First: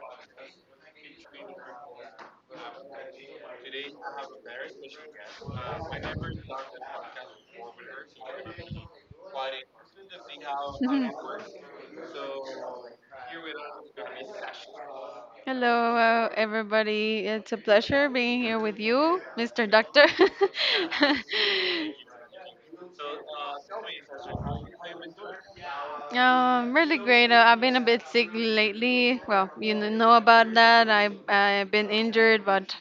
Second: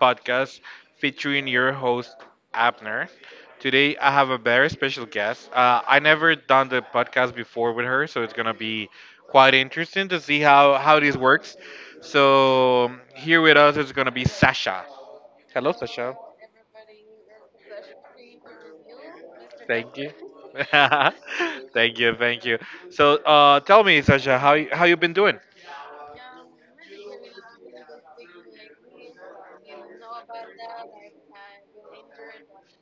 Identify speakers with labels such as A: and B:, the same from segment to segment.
A: podcast featuring your host, Abner. Today, I have a very special guest. I never done the podcast before with her, so it's gonna be quite interesting to see how this works. Here with us is gonna be Sasha. Hello,
B: Hello,
A: Sasha.
B: everybody. It's a pleasure being here with you, Mr.
A: Thank
B: Doctor.
A: you. thank you, thank you. Tell me, Sasha, how you been doing?
B: Really great. I've been a bit sick lately. Well, you know about that. I've been injured, but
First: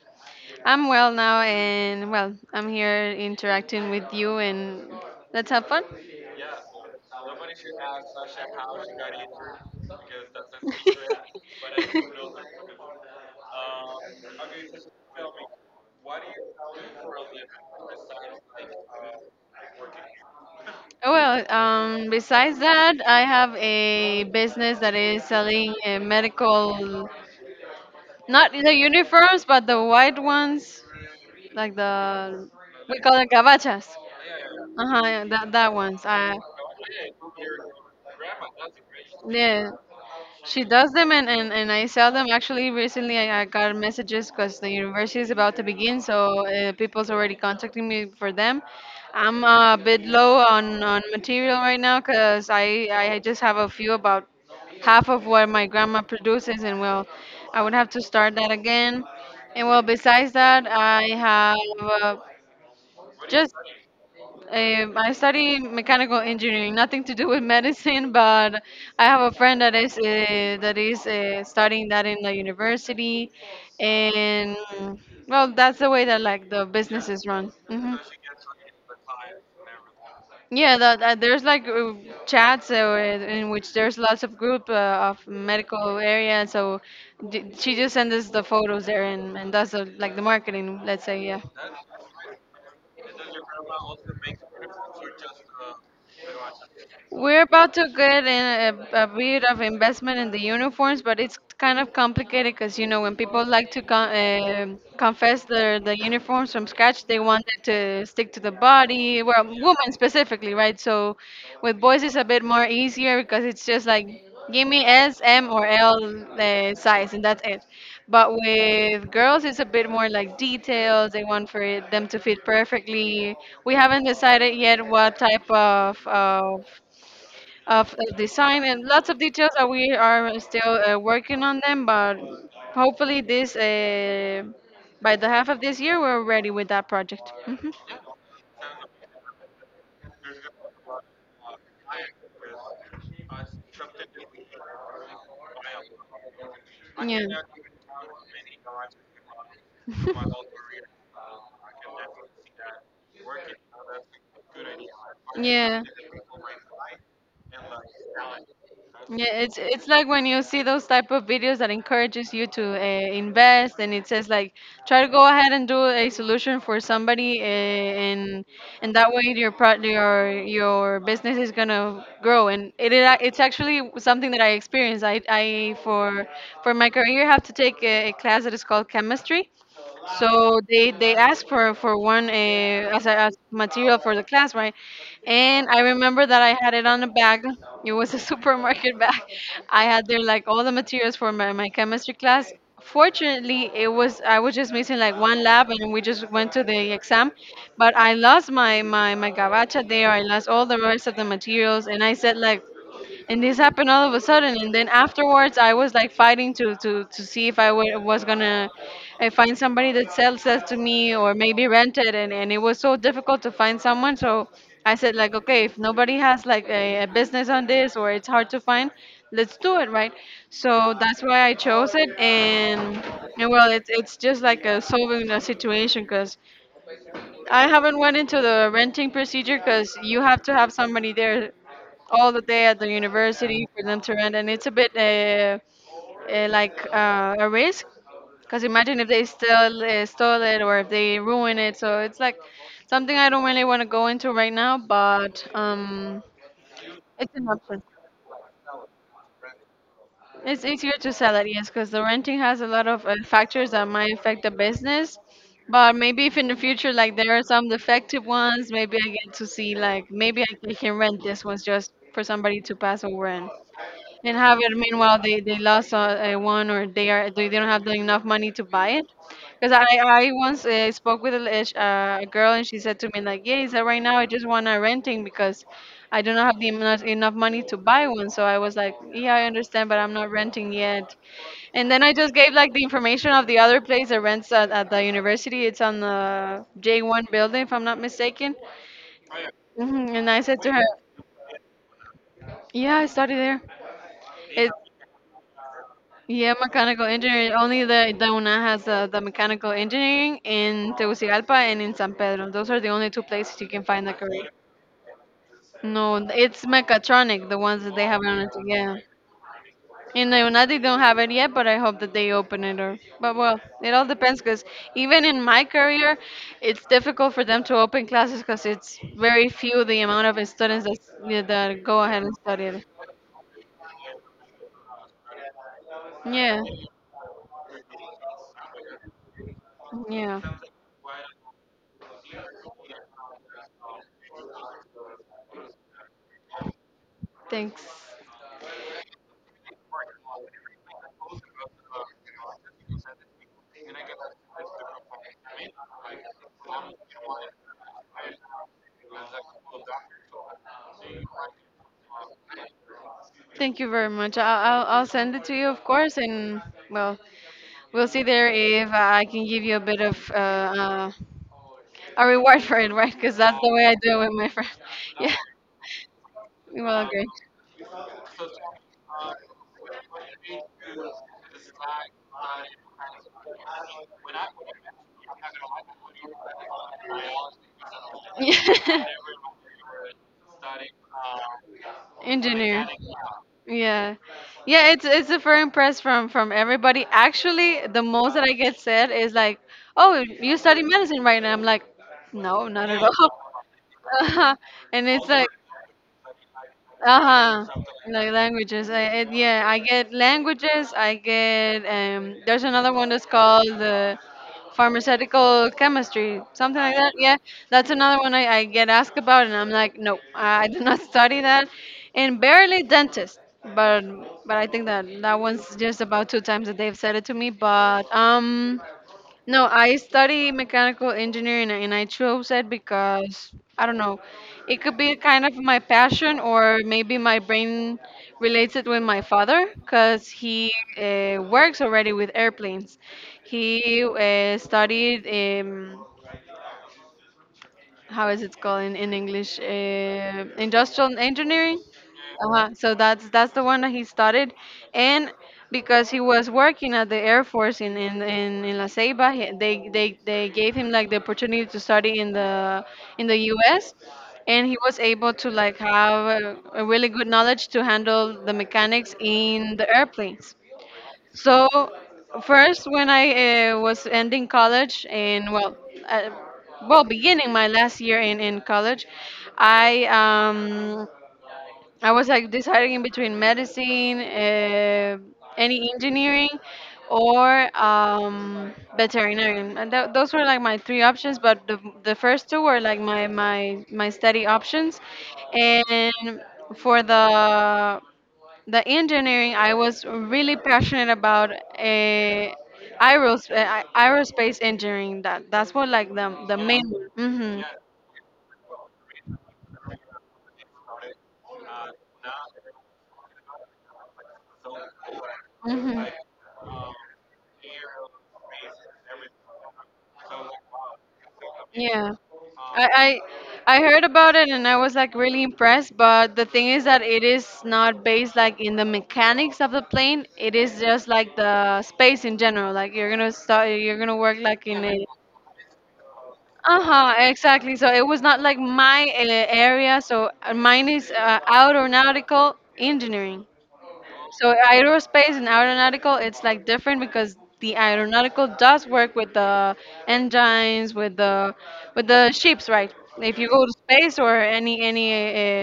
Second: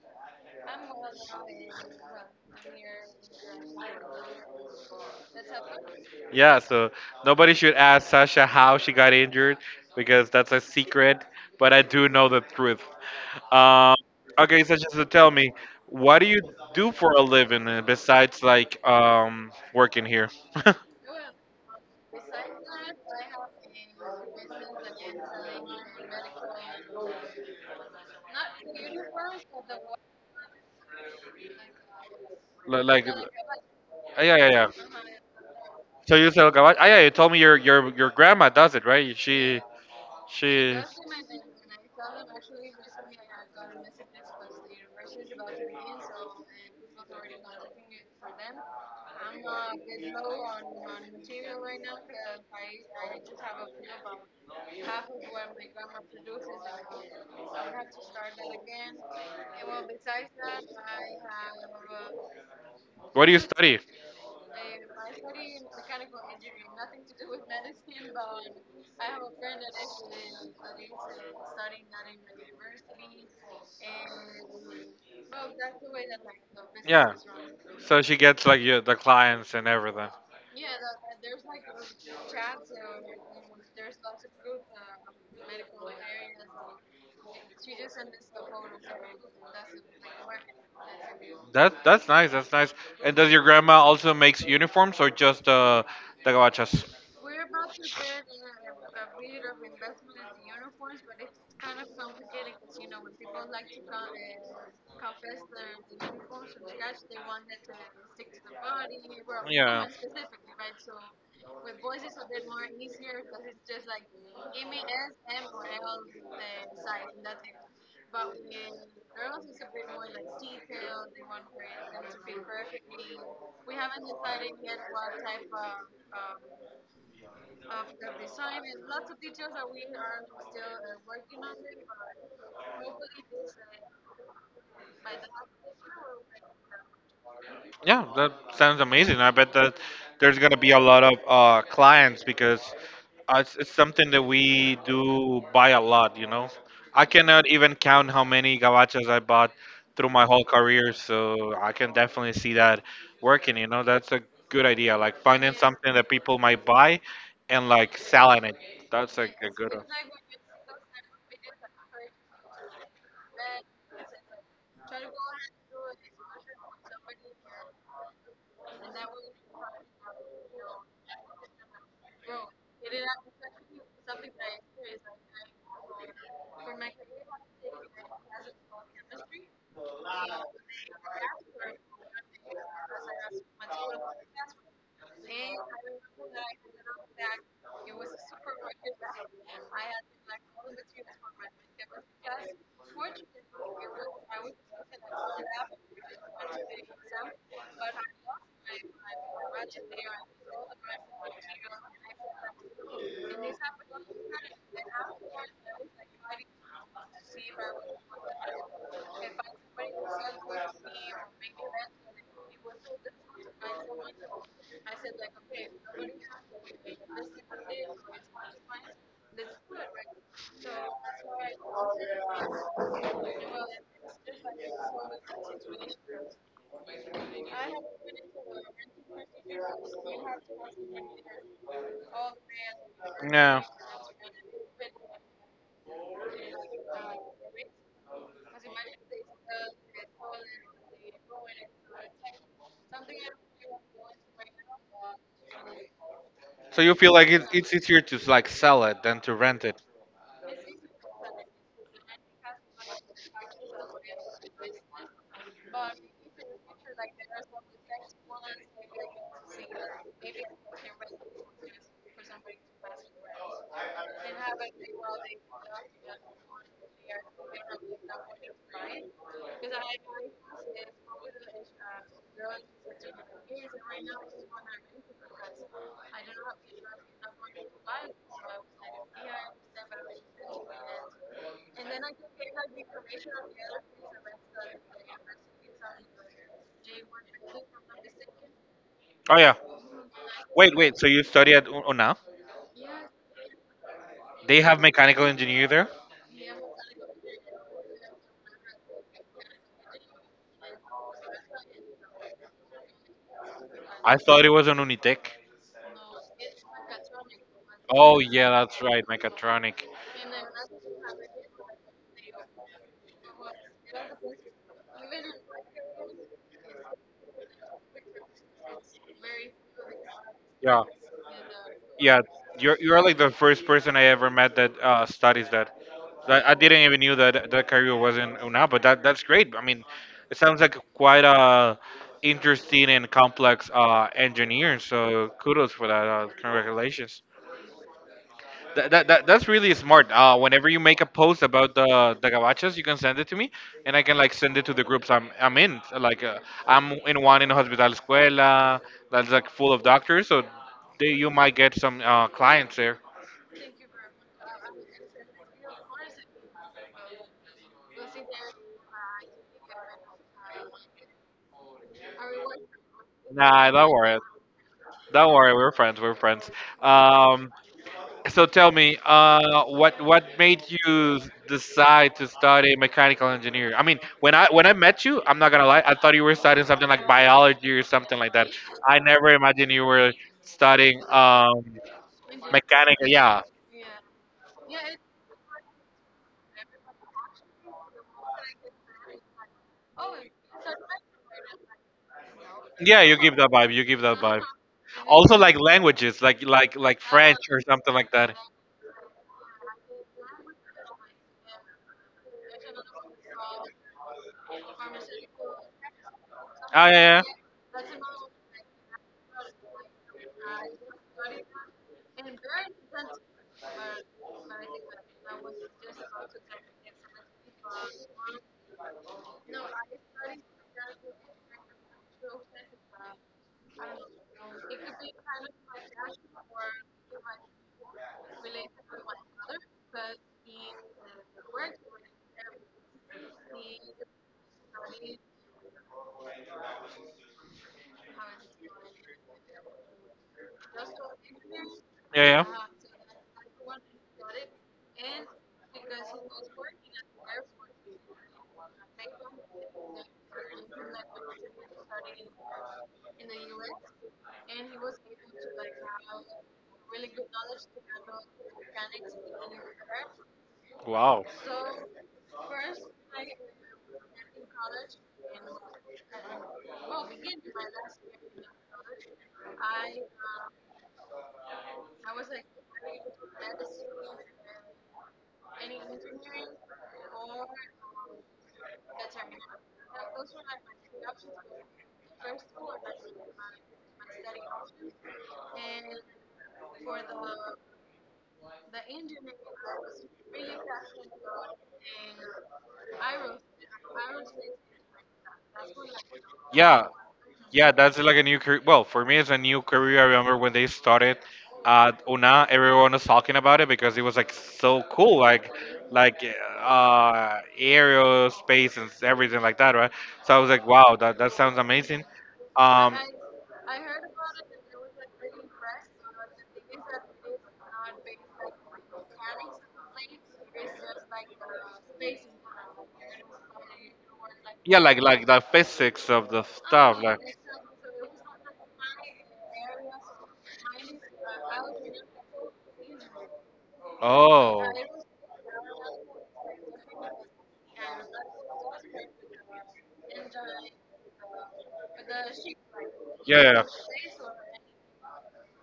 B: I'm well now, and well, I'm here interacting with you, and let's have fun.
A: Yeah, so nobody should ask Sasha how she got injured because that's a secret, but I do know the truth. Um, okay, Sasha, so tell me, what do you do for a living besides working here?
B: Well, besides that, I have a business that is selling medical, not the uniforms, but the white ones, like the,
A: Li-
B: we
A: like,
B: call
A: uh,
B: it gabachas.
A: yeah, yeah, yeah.
B: Uh-huh, yeah, that ones.
A: So you sell garbage? Ah, yeah, you told me your your grandma does it, right? She
B: Yeah, She
A: she.
B: does them, and I sell them. Actually, recently I got messages because the university is about to begin, so people's already contacting me for them. I'm a bit low on material right now because I just have a few, about half of what my grandma produces, and well, I would have to start that again. And well, besides that, I have uh,
A: What do you
B: just
A: study?
B: I study mechanical engineering, nothing to do with medicine, but I have a friend that is studying that in the university, and well, that's the way that like the business
A: Yeah.
B: is run.
A: So she gets like your, the clients and everything.
B: Yeah, that, that there's like chats in which there's lots of group of medical area, so d she just sends us the photos there, and does the, like the marketing, let's say, yeah.
A: That's nice. That's nice. And does your grandma also makes uniforms or just the gabachas?
B: We're about to get in a bit of investment in the uniforms, but it's kind of complicated because you know when people like to confess their the uniforms from scratch, they want it to stick to the body. Well,
A: Yeah.
B: women specifically, right? So with boys, it's a bit more easier because it's just like give me S, M, or L size, and that's it. But with girls, it's a bit more like details. They want for it, them to fit perfectly. We haven't decided yet what type of design and lots of details that we are still working on them, but hopefully this by the half of this year we're ready with that project. Mhm.
A: Yeah, that sounds amazing. I bet that there's gonna be a lot of clients because it's something that we do buy a lot. You know, I
B: Yeah.
A: cannot even count how many gabachas I bought through my whole career. So I can definitely see that working. You know, that's a good idea. Like finding
B: Yeah.
A: something that people might buy and like selling it. That's
B: Yeah,
A: like a
B: it's
A: good one.
B: it's like when you see those type of videos that encourages you to invest, and it says like try to go ahead and do a solution for somebody, and that way your your business is gonna grow. And it's actually something that I experienced. I For my career have to take a class that is called chemistry, so they asked for one as a as material for the class, right? And I remember that I had it on a bag. It was a supermarket bag. I had there like all the materials for my chemistry class. Fortunately, it was I was just missing like one lab, and we just went to the exam. But I lost my gabacha there. I lost all the rest of the materials, and I said like, and this happened all of a sudden, and then afterwards I was like fighting to see if I was gonna find somebody that sells that to me or maybe rent it, and it was so difficult to find someone. So I said like, okay, if nobody has like a business on this or it's hard to find, let's do it, right? So that's why I chose it, and well, it's just like a solving a situation, because I haven't went into the renting procedure because you have to have somebody there all the day at the
A: Yeah.
B: university for them to rent, and it's a bit a risk. Because imagine if they still stole it, or if they ruin it. So it's like something I don't really want to go into right now, but
A: So you feel like
B: it's
A: it's
B: an
A: it's
B: option.
A: easier to like sell it than to rent it.
B: It's easier to sell it, yes, because the renting has a lot of factors that might affect the business. But maybe if in the future, like there are some defective ones, maybe I get to see, like, maybe I can rent this one just for somebody to pass over and have it. Meanwhile, they lost one, or they are they don't have the enough money to buy it. Because I once spoke with a girl and she said to me like, yeah, he said right now I just want to renting because I do not have enough money to buy one. So I was like, yeah, I understand, but I'm not renting yet. And then I just gave like the information of the other place that rents at the university. It's on the J1 building, if I'm not mistaken.
A: Oh yeah.
B: And I said to
A: Wait,
B: her,
A: wait. So you study at UNA?
B: yeah, I study there.
A: They
B: It,
A: have mechanical engineering there?
B: Yeah, mechanical engineering. Only the UNA has the mechanical engineering in Tegucigalpa and in San Pedro. Those are the only two places you can find
A: I
B: that
A: thought
B: career.
A: it was an Unitec.
B: No, it's mechatronic, the ones that they
A: Oh
B: have on it.
A: yeah, that's
B: Yeah.
A: right, mechatronic.
B: In the UNA, they don't have it yet, but I hope that they open it. Or, but well, it all depends because even in my career, it's difficult for them to open classes because it's very few the amount of
A: Yeah,
B: students that, yeah, that go
A: yeah.
B: ahead and study
A: You're
B: it.
A: you're like the first person I ever met that studies that. I
B: Yeah,
A: didn't even knew that that career was in UNA, but that's great. I mean,
B: yeah.
A: it sounds like quite a interesting and complex engineer. So kudos for that. Congratulations.
B: Thanks.
A: That's really smart. Whenever you make a post about the gabachas, you can send it to me, and I can like send it to the groups I'm in. I'm in one in Hospital Escuela that's like full of doctors, so they, you might get some clients there.
B: Thank you very much. I'll send it to you, of course, and well, we'll see there if I can give you a bit of a reward for it, right? Because that's
A: Nah,
B: the way
A: don't
B: I
A: worry,
B: do it with my friend.
A: don't
B: Yeah,
A: worry. We're friends. We're friends.
B: well, great.
A: Um, So tell me, what made you decide to study mechanical engineering? I mean, when I met you, I'm not gonna lie, I thought you were studying something like biology or something like that. I
B: Yeah.
A: never imagined you were studying
B: Engineer.
A: mechanical. Yeah,
B: Yeah. Yeah, it's a firm press from everybody. Actually, the most that I get said is like, "Oh, you study medicine, right?" And I'm like, "No, not at
A: yeah, you give that vibe. You give that vibe.
B: all." And it's
A: Also,
B: like,
A: like languages, like French or
B: uh-huh.
A: something like
B: Like
A: that.
B: languages. Yeah, I get languages. I get there's another one that's called the pharmaceutical chemistry, something
A: Oh yeah,
B: like that.
A: yeah.
B: Yeah. That's another one I get asked about and I'm like, "No, I did not study that." And barely dentist. But but I think that that one's just about two times that they've said it to me, but no, I study mechanical engineering and I chose it because I don't know. It could be kind of my passion or maybe my brain relates it with my father because he works already with airplanes. He studied um, how is it called in English? Industrial engineering.
A: Yeah, yeah.
B: Uh-huh. So that's the one that he started, and because he was working at the Air Force in La Ceiba, he, they gave him like the opportunity to study in the U.S. and he was able to like have a really good knowledge to handle the mechanics in the airplanes.
A: Wow.
B: So, first, when I was ending college, and uh, well, beginning my last year in college, I um, I was like deciding in between medicine, any engineering, or veterinarian. And those were like my three options, but the first two were like my study options. And for the engineering, I was really passionate about aerospace engineering. That that's what like the main.
A: Yeah,
B: Mm-hmm.
A: yeah, that's like a new career. Well, for me, it's a new career. I remember when they started at Una, everyone was talking about it because it was like so cool, like
B: Mm-hmm.
A: like uh, aerospace and everything like that, right? So I was like, wow, that, that sounds amazing.
B: Yeah.
A: Um,
B: I, I heard about it and I was like really impressed, but the thing is that it is not based like in the mechanics of the plane. It is just like the space in general. Like you're gonna start, you're gonna work like
A: yeah,
B: in
A: like
B: a.
A: like the physics of the
B: Uh
A: stuff,
B: huh.
A: like
B: Exactly. So it was not like my area. So mine is aeronautical engineering. So
A: oh,
B: aerospace and aeronautical, it's like different because the aeronautical does work with the engines, with the ships, right? If
A: yeah,
B: you
A: yeah, yeah.
B: go to space or any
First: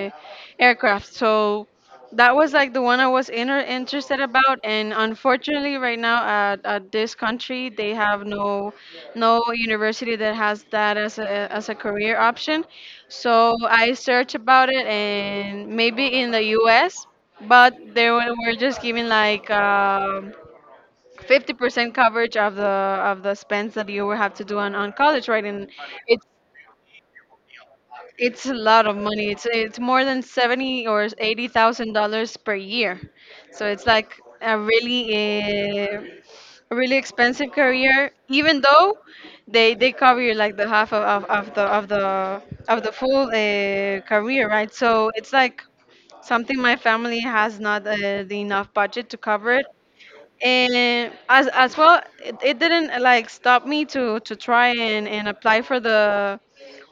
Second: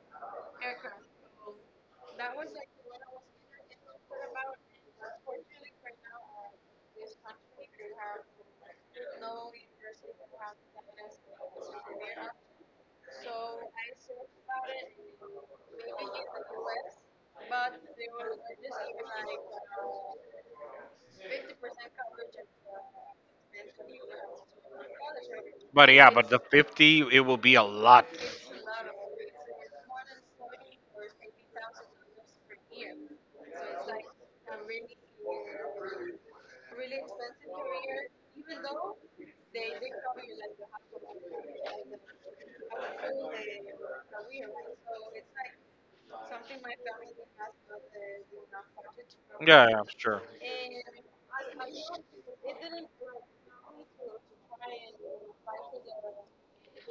B: aircraft, so that was like the one I was interested about. And unfortunately, right now at this country, they have no university that has that as a career option. So I searched about it, and maybe in the U.S, but they were just giving like 50% coverage of the spends that you will have to do on college, right? And
A: But yeah, but the 50, it will be a lot.
B: it's a lot of money. It's more than seventy or eighty thousand dollars per year. So it's like a really uh, a really expensive career, even though they cover you like the half of the full career, right? So it's like something my family has not the enough budget to cover it,
A: Yeah, yeah, sure.
B: and as well it didn't like stop me to try and apply for the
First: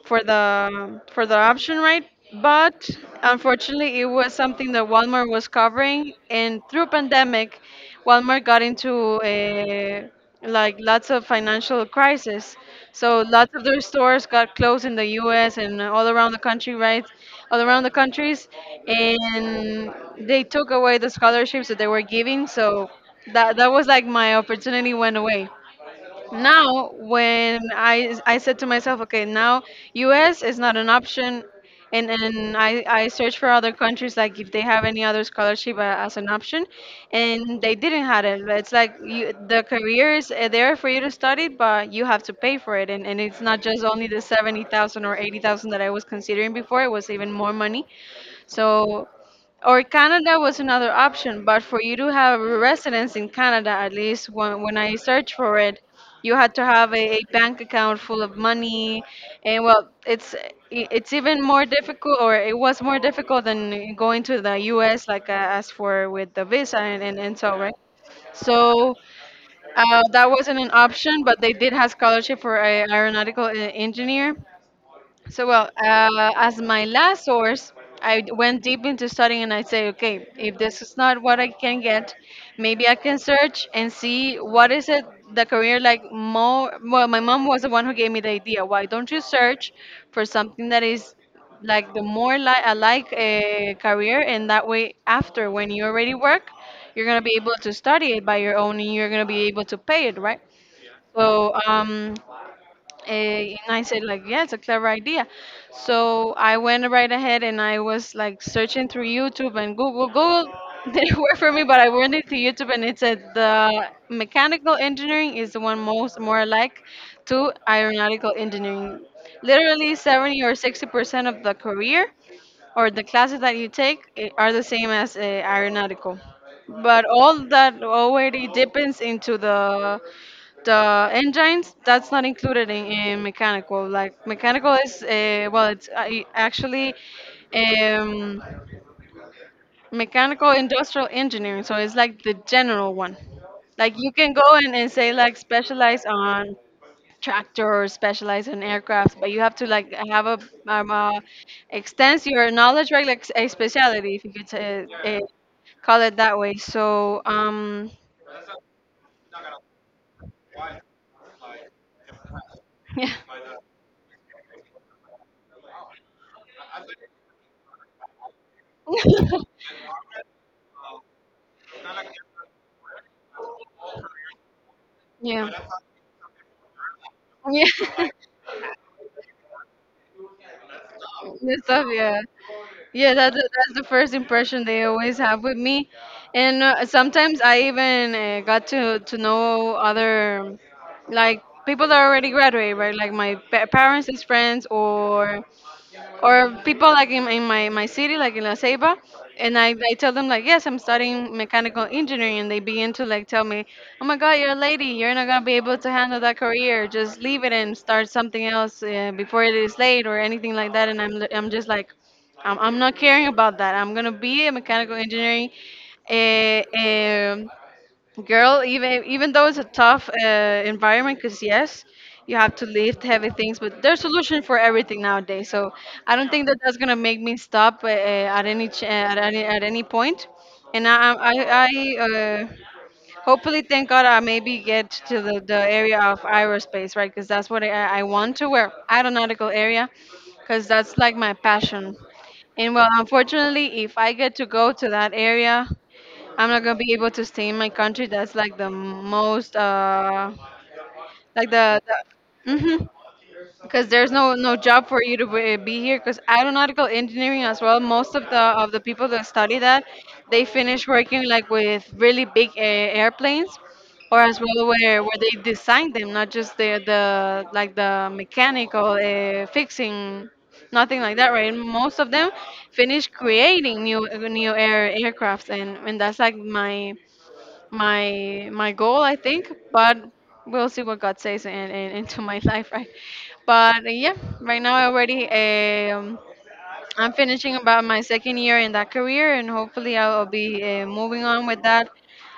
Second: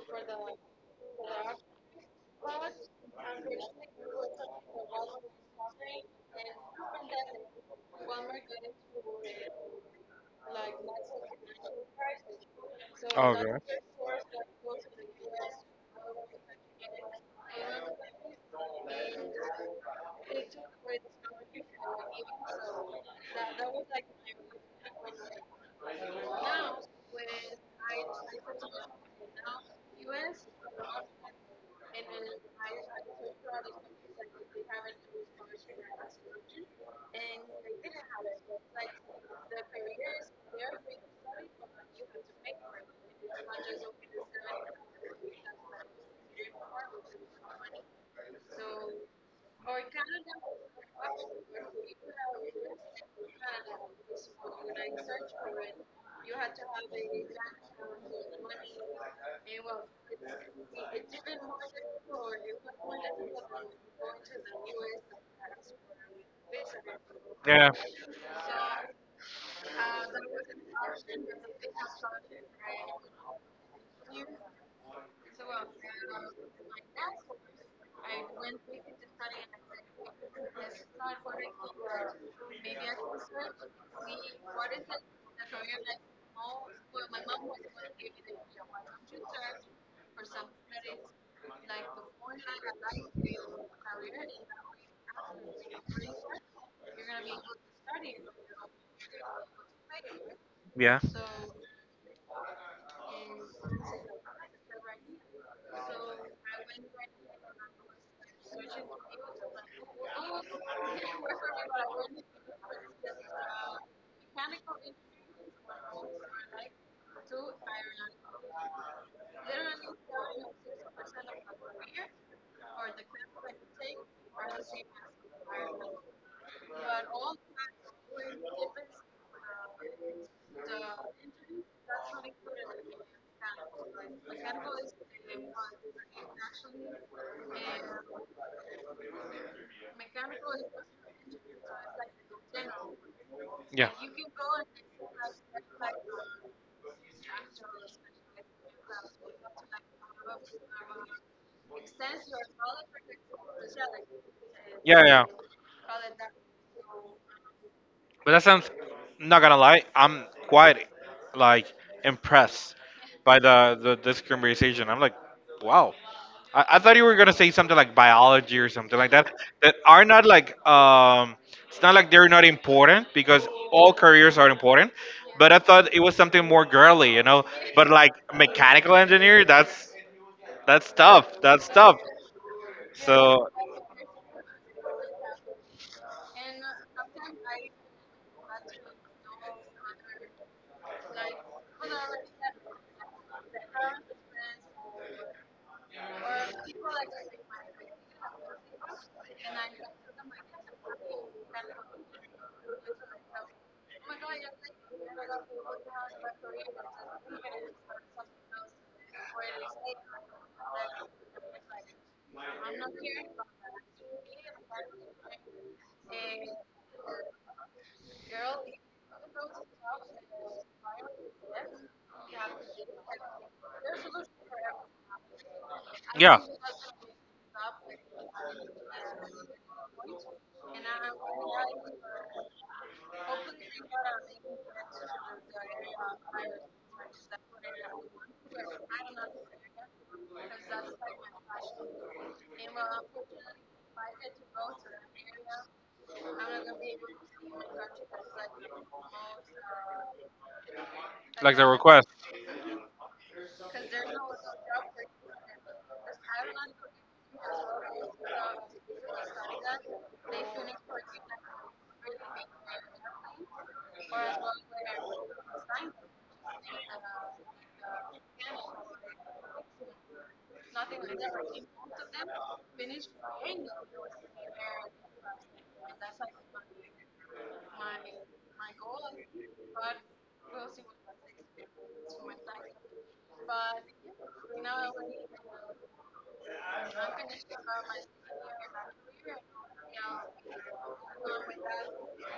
B: for the for the option, right? But unfortunately, it was something that Walmart was covering, and through pandemic, Walmart got into a like lots of financial crisis. So lots of their stores got closed in the U.S. and all around the country, right? All around the countries, and they took away the scholarships that they were giving. So that was like my opportunity went away. Now I said to myself, okay, now US is not an option. I searched for other countries, like if they have any other scholarship as an option, and they didn't have it. But it's like you, the career is there for you to study, but you have to pay for it, and it's not just only the 70,000 or 80,000 that I was considering before. It was even more money. So, or Canada was another option, but for you to have a residence in Canada, at least when I searched for it, you had to have a bank account full of money, and well, it's it's even more difficult, or it was more difficult than going to the U.S. Like I asked for with the visa and so,
A: Yeah.
B: right.
A: So
B: So that wasn't an option, but they did have scholarship for a aeronautical engineer. So, well, as my last source, I went deep into studying, and I say, okay, if this is not what I can get, maybe I can search and see what is it the career like more. Well, my mom was the one who gave me the idea. Why don't you search for something that is like the more alike career, and that way, after when you already work, you're gonna be able to study it by your own, and you're gonna be able to pay it, right?
A: yeah.
B: So um, and I said like, yeah, it's a clever idea. So I went right ahead, and I was like searching through YouTube and Google. Google didn't work for me, but I went into YouTube, and it said the mechanical engineering is the one most more like to aeronautical engineering. Literally 70 or 60% of the career or the classes that you take are the same as aeronautical. But all that already depends into the engines. That's not included in mechanical. Like mechanical is well, it's actually, um, mechanical industrial engineering, so it's like the general one.
A: Yeah.
B: Like you can go in and say like specialize on tractors, specialize in aircraft, but you have to like have a um, uh, extend your knowledge, right? Like a specialty, if you could
A: Yeah. Yeah.
B: call it that way.
A: But that sounds, not gonna lie, I'm quite like impressed
B: Yeah.
A: by the this conversation. I'm like, wow. I thought you were gonna say something like biology or something like that. That are not like, it's not like they're not important because all careers are important.
B: Yeah.
A: But I thought it was something more girly, you know. But
B: Yeah.
A: like mechanical engineer, that's tough.
B: And
A: That's
B: stuff.
A: tough.
B: Yeah, yeah.
A: So
B: That's the first impression they always have with me, and sometimes I even got to know other, like people that already graduated, right? Like my parents' friends, or people like in my, my city, like in La Ceiba, and I tell them like, yes, I'm studying mechanical engineering, and they begin to like tell me, oh my God, you're a lady, you're not gonna be able to handle that career. Just leave it and start something else before it is late or anything like that. And I'm just like, I'm not caring about that. I'm gonna be a mechanical engineering. Uh, um, Girl, even even though it's a tough environment, because yes, you have to lift heavy things, but there's solution for everything nowadays. So I don't think that that's going to make me stop at any point. I hopefully, thank God, I maybe get to the area of aerospace, right? Because that's what I want, to where aeronautical area, because that's like my passion. And well, unfortunately, if I get to go to that area, I'm not gonna be able to stay in my country. That's like the most, like
A: like the
B: the,
A: request. Request,
B: the mm-hmm. Because there's no job for you to be here. Because aeronautical engineering as well, most of the people that study that, they finish working like with really big airplanes, or as well where they design them, not just the like the mechanical fixing, nothing like that, right? Most of them finish creating new aircrafts, and that's like my goal, I think. But we'll see what God says and in into my life, right? but Yeah. Right now, I already I'm finishing about my second year in that career, and hopefully I'll be moving on with that.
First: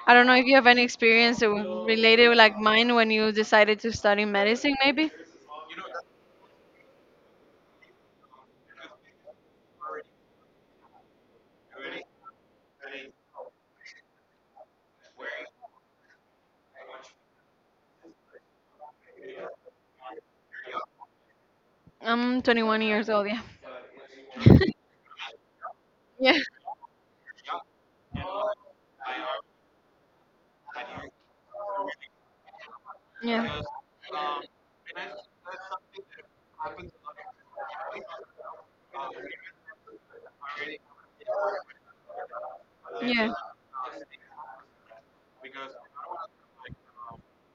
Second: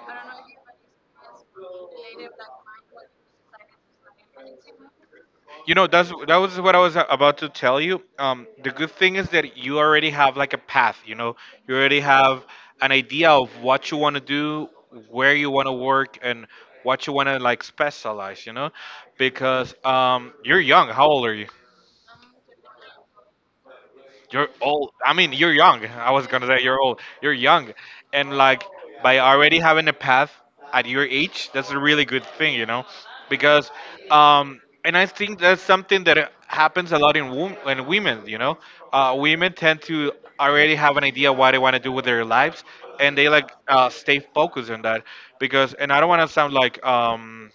B: I don't know if you have any experience related with, like mine, when you decided to study medicine maybe.
A: you know that was what I was about to tell you. The good thing is that you already have like a path, you know, you already have an idea of what you want to do, where you want to work, and what you want to like specialize, you know, because you're young. How old are you?
B: I'm 21 years old. Yeah,
A: You're old. I mean, you're young. I was
B: yeah.
A: gonna say you're old. You're young, and like by already having a path at your age, that's a really good thing, you know,
B: Yeah.
A: because
B: Yeah.
A: and I think that's something that happens a lot in in women, you know. Women tend to already have an idea what they want to do with their lives, and they
B: Yeah.
A: like stay focused on that because, and I don't want to sound like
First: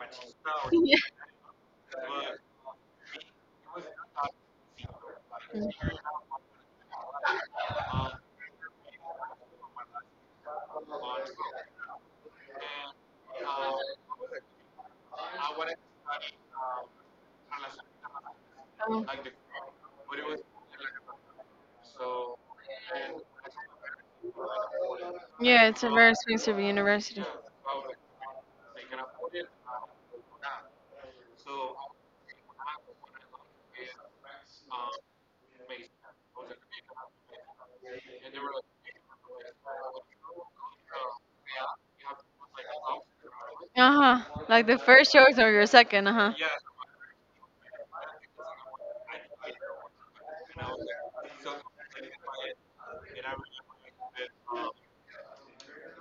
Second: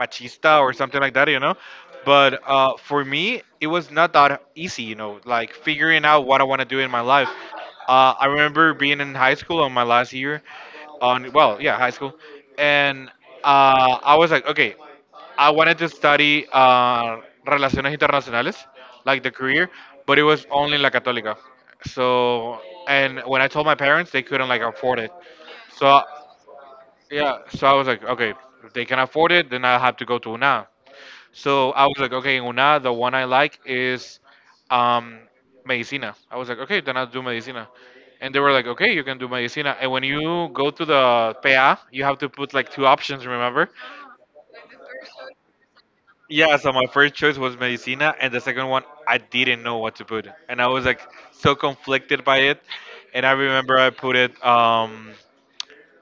A: machista or something like that, you know. But for me, it was not that easy, you know, like figuring out what I want to do in my life. I remember being in high school on my last year, on well, yeah, high school, and I was like, okay, I wanted to study relaciones internacionales,
B: Oh.
A: like the career, but it was only in La Católica. So, and when I told my parents, they couldn't like afford it.
B: Yeah, it's a
A: So
B: very expensive university.
A: yeah, so I was like, okay, if they can afford it, then I'll have to go to UNA. So I was like, okay, in UNA, the one I like is um, Medicina. I was like, okay, then I'll do Medicina. And they were like, okay, you can do Medicina. And when you go to the PA, you have to put like two options, remember?
B: Uh-huh. Like the first choice or your second, uh-huh.
A: Yeah, so my first choice was Medicina, and the second one, I didn't know what to put. And I was like so conflicted by it. And I remember I put it um,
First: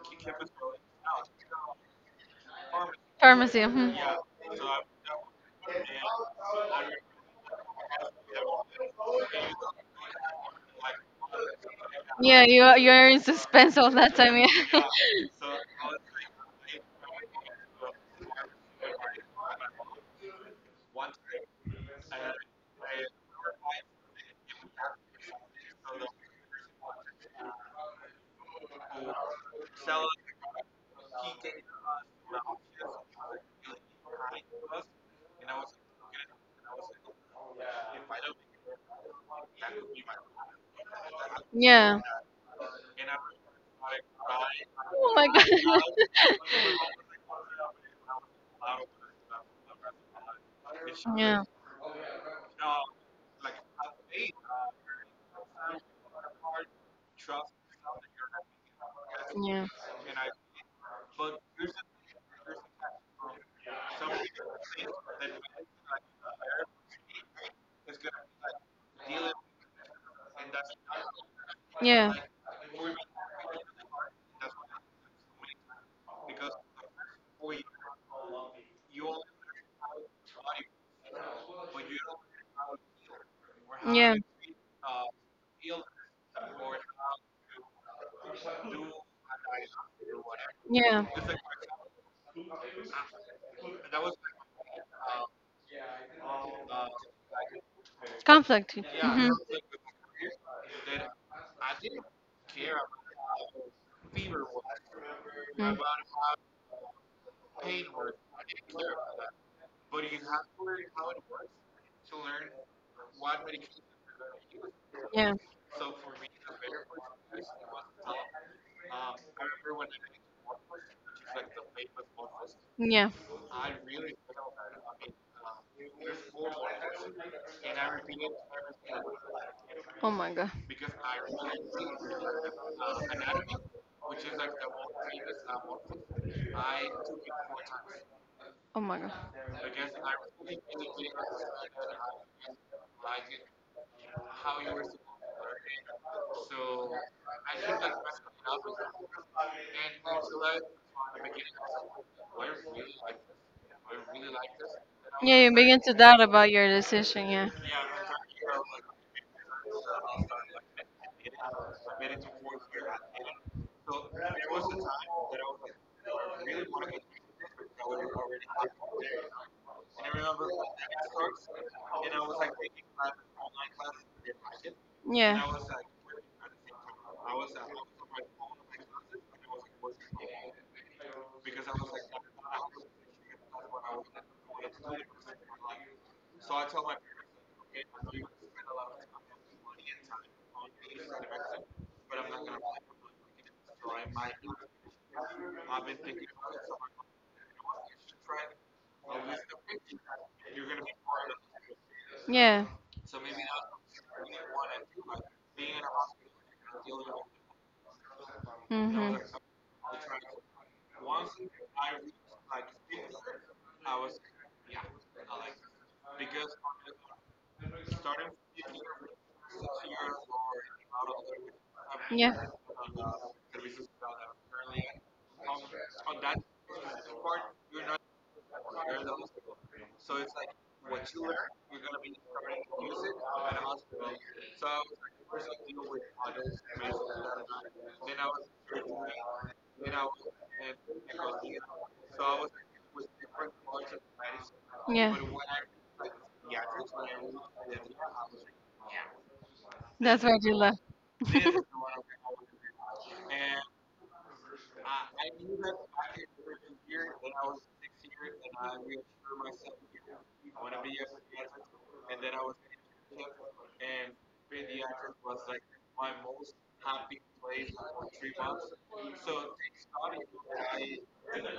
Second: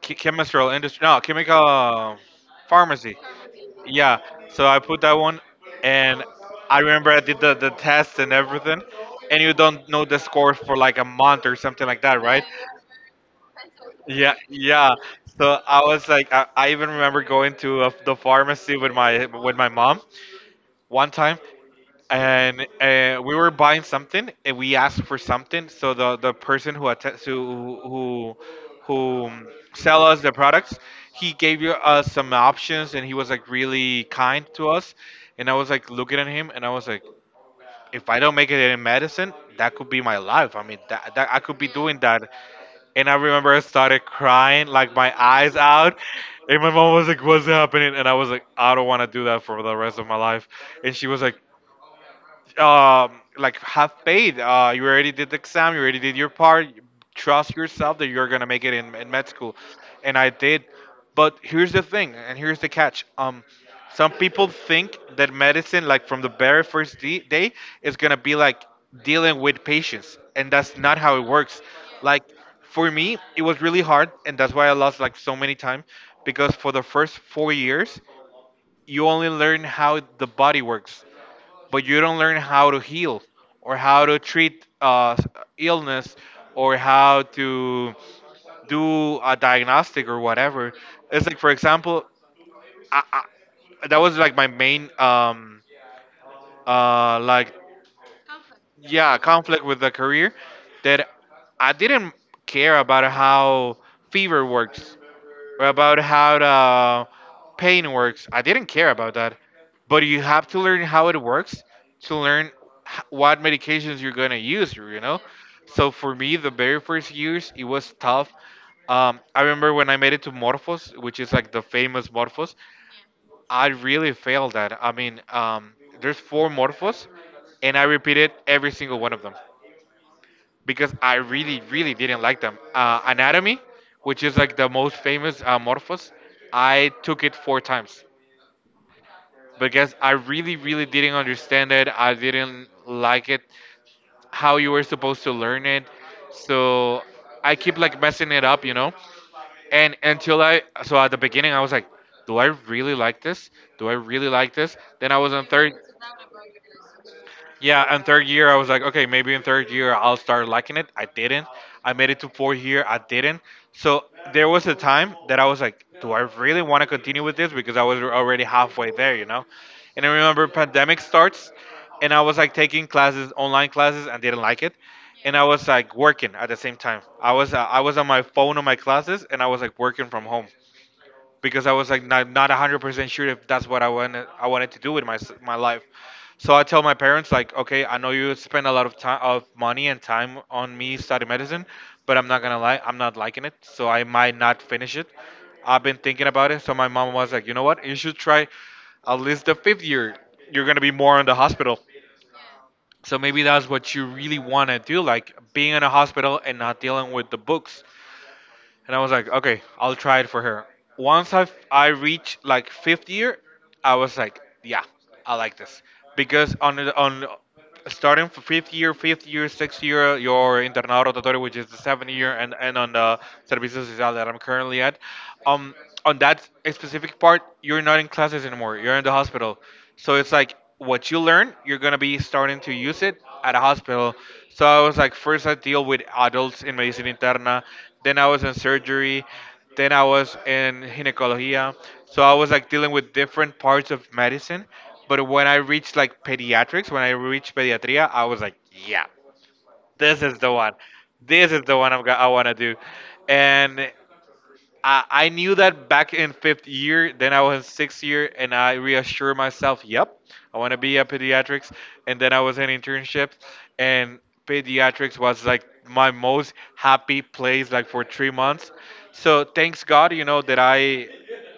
A: ch- chemical industry, no, chemical pharmacy.
B: Pharmacy. Mhm.
A: Yeah, so I put that one, and I remember I did the test and everything, and you don't know the score for like a month or something like that, right?
B: Yeah, you are in suspense all that
A: Yeah,
B: time. Yeah.
A: yeah. So I was like, I even remember going to the pharmacy with my mom one time, and we were buying something and we asked for something so the person who att- who sell us the products. He gave you us some options and he was like really kind to us. And I was like looking at him and I was like, if I don't make it in medicine, that could be my life. I mean, that I could be doing
B: Yeah.
A: that. And I remember I started crying like my
B: Oh my
A: eyes out,
B: God.
A: and my mom was like, what's happening? And I was like, I don't want to do that for the rest of my life. And she was like, like have paid. You already did the exam, you already did your part, trust yourself that you're gonna make it in med school.
B: Yeah.
A: And
B: Yeah.
A: I did. But here's the thing and here's the catch. Some people think that medicine like from the very day is gonna be like dealing with patients, and that's not how it works.
B: Yeah.
A: Like for me it was really hard, and that's why I lost like so many times, because for the first 4 years you only learn how the body works, but you don't learn how to heal or how
B: Yeah.
A: to treat illness or how to do a diagnostic or whatever.
B: Yeah.
A: It's like, for example, I, I, that was like my main, uh, like,
B: Conflict.
A: yeah,
B: Yeah, mhm.
A: conflict with the career, that I didn't care about how fever works,
B: Mm.
A: about how the pain works. I didn't care about that, but you have to learn how it works to learn what medications you're gonna use. You know,
B: Yeah.
A: so for me, the very first years it was tough. I remember when I made it to Morphos, which is like the famous Morphos.
B: Yeah.
A: I really failed that. I mean, there's four Morphos, and I repeated every single one of them
B: Oh my God.
A: because I really, really didn't like them. Anatomy, which is like the most famous Morphos, I took it four times
B: Oh my God.
A: because I really, really didn't understand it. I didn't like it, how you were supposed to learn it. So I keep like messing it up, you know? And until I, so at the beginning, I was like, do I really like this? Do I really like this? Then I was
B: Yeah,
A: on
B: you
A: third.
B: begin to doubt about your decision.
A: Yeah, and third year I was like, okay, maybe in third year I'll start liking it. I didn't. I made it to fourth year. I didn't. So there was a time that I was like, do I really want to continue with this? Because I was already halfway there, you know. And I remember pandemic starts, and I was like taking classes, online classes, and didn't like it. And
B: Yeah.
A: I was like working at the same time. I was on my phone on my classes, and I was like working from home because I was like not 100% sure if that's what I wanted to do with my my life. So I tell my parents like, okay, I know you spend a lot of time of money and time on me studying medicine, but I'm not gonna lie, I'm not liking it, so I might not finish it. I've been thinking about it, so my mom was like, you know what, you should try at least the fifth year. You're gonna be more in the hospital.
B: Yeah. Yeah.
A: So maybe that's what you really want to do, like being in a hospital and not dealing with the books, and I was like, okay, I'll try it for her. Once I reached like fifth year, I was like, yeah, I like this because on starting from fifth year, sixth year, your internado rotatorio, which is the seventh year, and on the servicio social that I'm currently at, um, on that specific part, you're not in classes anymore. You're in the hospital. So it's like what you learn, you're gonna be starting to use it at a hospital. So I was like, first I deal with adults in medicina interna, then I was in surgery, then I was in ginecologia. So I was like dealing with different parts of medicine. But when I reached like pediatrics, when I reached pediatria, I was like, yeah,
B: That's this
A: this
B: where
A: is
B: is you
A: the one.
B: the left.
A: This is the one I want to do. And I knew that back in fifth year, then I was in sixth year, and I reassured myself, yep, I want to be a pediatrics. And then I was in internships, and pediatrics was like my most happy place, like for 3 months. So thanks God, you know, that I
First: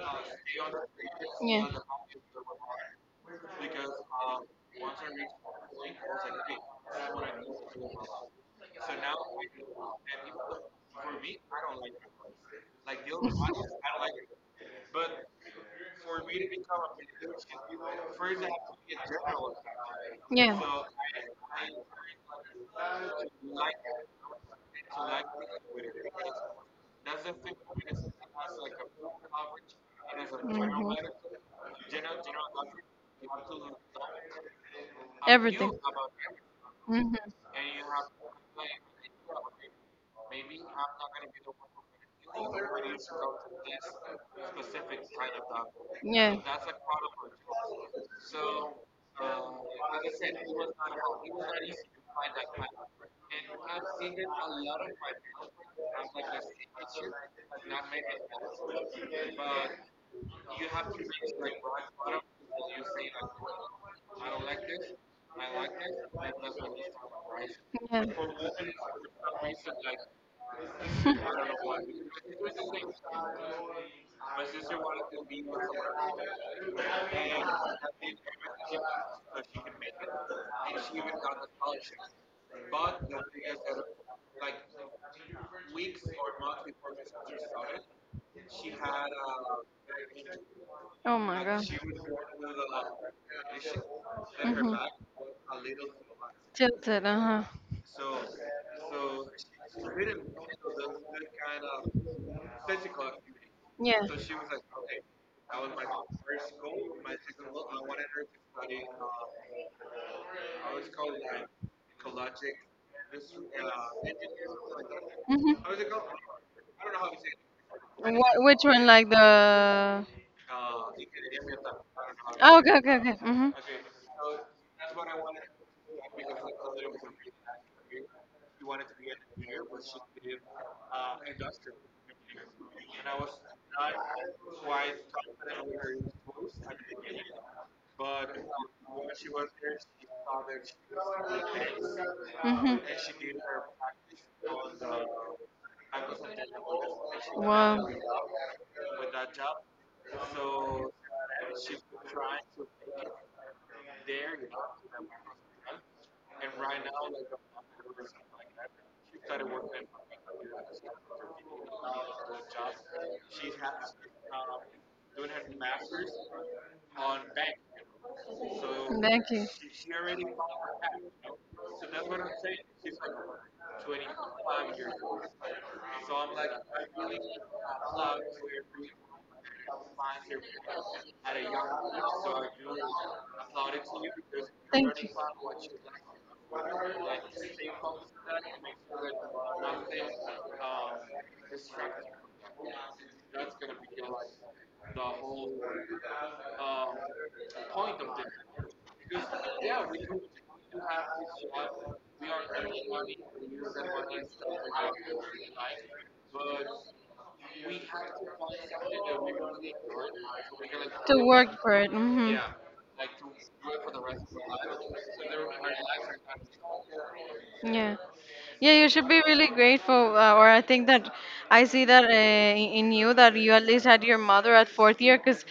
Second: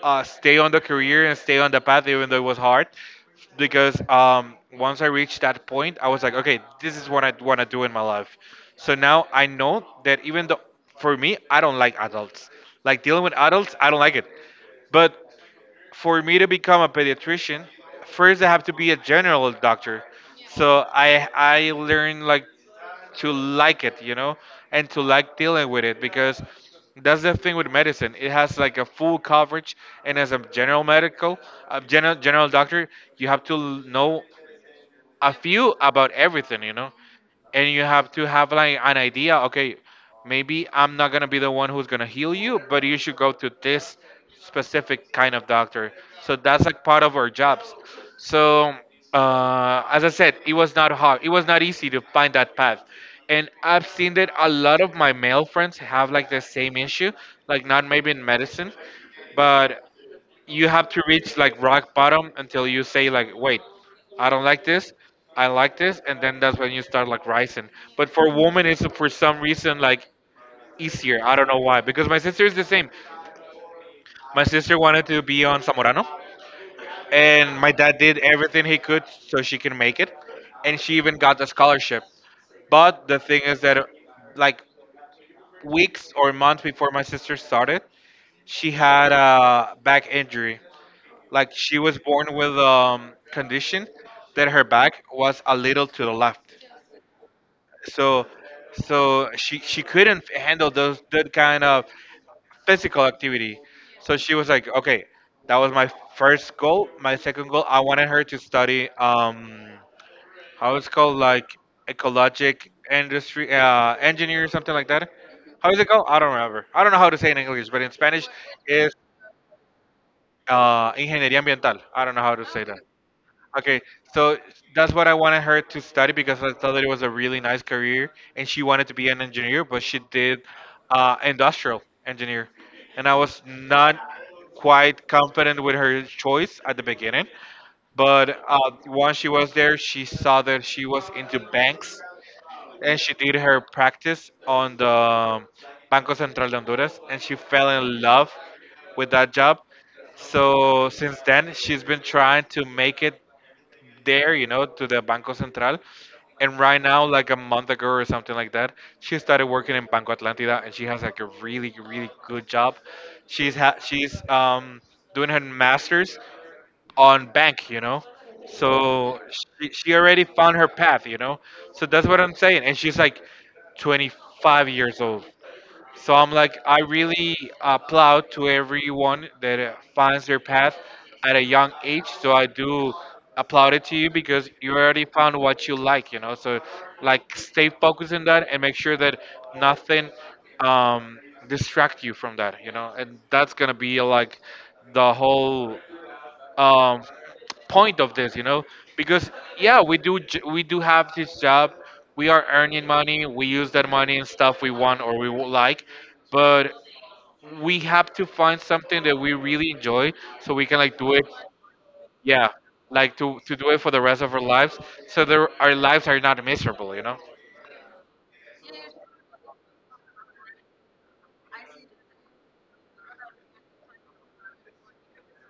A: stay on the career and stay on the path, even though it was hard because once I reached that point, I was like, okay, this is what I want to do in my life. So now I know that even though for me, I don't like adults. Like dealing with adults, I don't like it. But for me to become a pediatrician, first I have to be a general doctor.
B: Yeah.
A: So I learned like to like it, you know, and to like dealing with it because that's the thing with medicine. It has like a full coverage, and as a general medical, a general doctor, you have to know a
B: Everything.
A: few about everything, you know?
B: Hmm.
A: And you have to have like an idea, okay, maybe I'm not gonna be the one who's gonna heal you, but you should go to this specific kind of doctor. So
B: Yeah.
A: that's like part of our jobs. So as I said, it was not hard. It was not easy to find that path. And I've seen that a lot of my male friends have like the same issue, like not maybe in medicine, but you have to reach like rock bottom until you say like, wait, I don't like this, I like this, and then that's when you start like rising.
B: Yeah.
A: But
B: For.
A: for women it's for some reason like easier. I don't know why, because my sister is the same. My sister wanted to be on Zamorano, and my dad did everything he could so she can make it, and she even got the scholarship. But the thing is that, like, weeks or months before my sister started, she had a back injury.
B: Oh my
A: Like
B: God.
A: she was born with condition that her
B: Mhm.
A: back was a little to the left.
B: Tilted, uh huh.
A: So so she couldn't handle those that kind of physical activity.
B: Yeah.
A: So she was like, okay, that was my first goal. My second goal, I wanted her to study how it's called, like ecologic industry engineer or something like that.
B: Mm-hmm.
A: How is it called? I don't remember. I don't know how to say it in English, but in Spanish
B: What, which one?
A: is
B: Like the.
A: ingeniería ambiental. I don't know how to
B: Oh,
A: say
B: okay,
A: that.
B: okay, okay. Mm-hmm.
A: Okay, so that's what I wanted her to study because I thought that it was a really nice career, and she wanted to be an engineer, but she did industrial engineer, and I was not quite confident with her choice at the beginning. But once she was there, she saw that she was into banks,
B: Hmm.
A: and she did her practice on the Banco Central de Honduras, and she fell in love with that job. So since then, she's been trying to make it there, you know, to the Banco Central. And right now, like a month ago or something like that, she started working in Banco Atlantida, and she has like a really, really good job. She's doing her master's on bank, you know. So
B: Banking.
A: she already found her path, you know. So that's what I'm saying. And she's like 25 years old. So I'm like, I really applaud to everyone that finds their path at a young age. So I do applaud it to you because you already found what you like, you know. So like, stay focused on that and make sure that nothing um, distract you from that, you know. And that's gonna be like the whole um, point of this, you know, because yeah, we do have this job, we are earning money, we use that money in stuff we want or we would like, but we have to find something that we really enjoy so we can like do
B: To
A: it,
B: work for it. Hmm.
A: yeah, like to do it for the rest of our lives, so that our lives are not miserable, you know.
B: Yeah. Yeah, you should be really grateful. Or I think that I see that in you that you at least had your mother at fourth year. Because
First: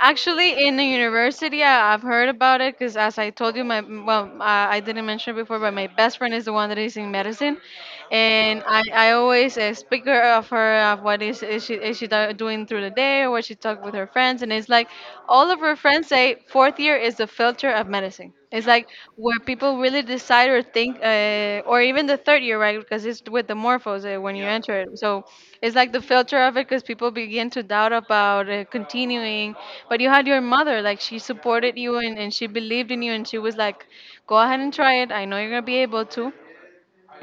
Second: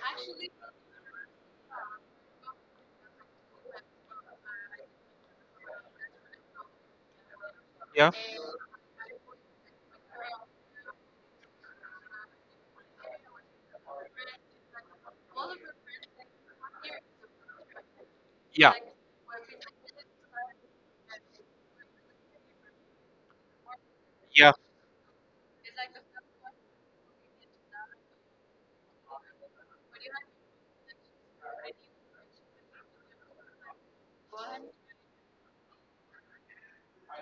B: actually, in the university, I've heard about it. Because as I told you, my well, I didn't mention it before, but my best friend is the one that is in medicine,
A: Yeah.
B: and I always speak her of what is doing through the day or what she talk with her friends, and it's like all of her friends say fourth year is the filter of medicine. It's
A: Yeah.
B: like where people really decide or think, or even the third year, right? Because it's with the morphos when you,
A: Yeah. Yeah.
B: yeah, enter it. So it's like the filter of it, because people begin to doubt about continuing. But you had your mother, like she supported you, and she believed in you, and she was like, go ahead and try it. I know you're going to be able to,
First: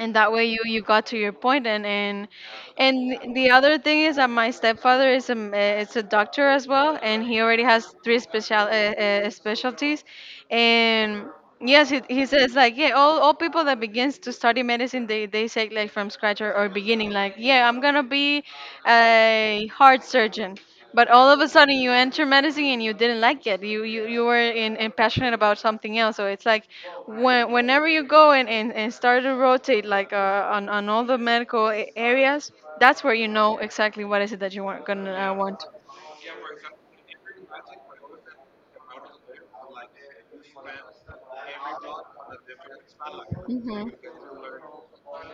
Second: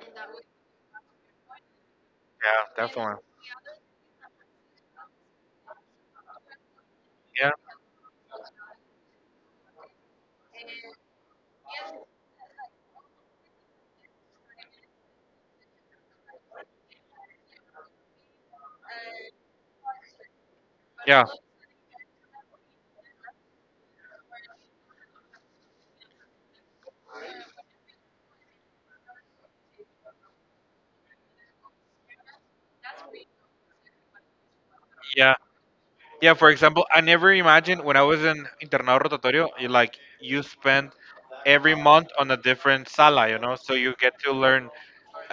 B: and that way you got to your point,
A: Definitely.
B: and the other thing is that my stepfather is a is a doctor as well, and he
A: Yeah.
B: already has three special specialties. And yes, he says like, yeah, all people that begins to study medicine, they say like from scratch, or beginning, like yeah, I'm gonna be a heart surgeon. But
A: Yeah.
B: all of a sudden, you enter medicine, and you didn't like it. You were in passionate about something else. So it's like whenever you go and, and start to rotate, like on all the medical areas, that's where you know exactly what is it that you want gonna
A: Yeah.
B: want.
A: Yeah, for example, I never imagined when I was in internado rotatorio, you like you spend every month on a different sala, you know, so
B: Hmm.
A: you get to learn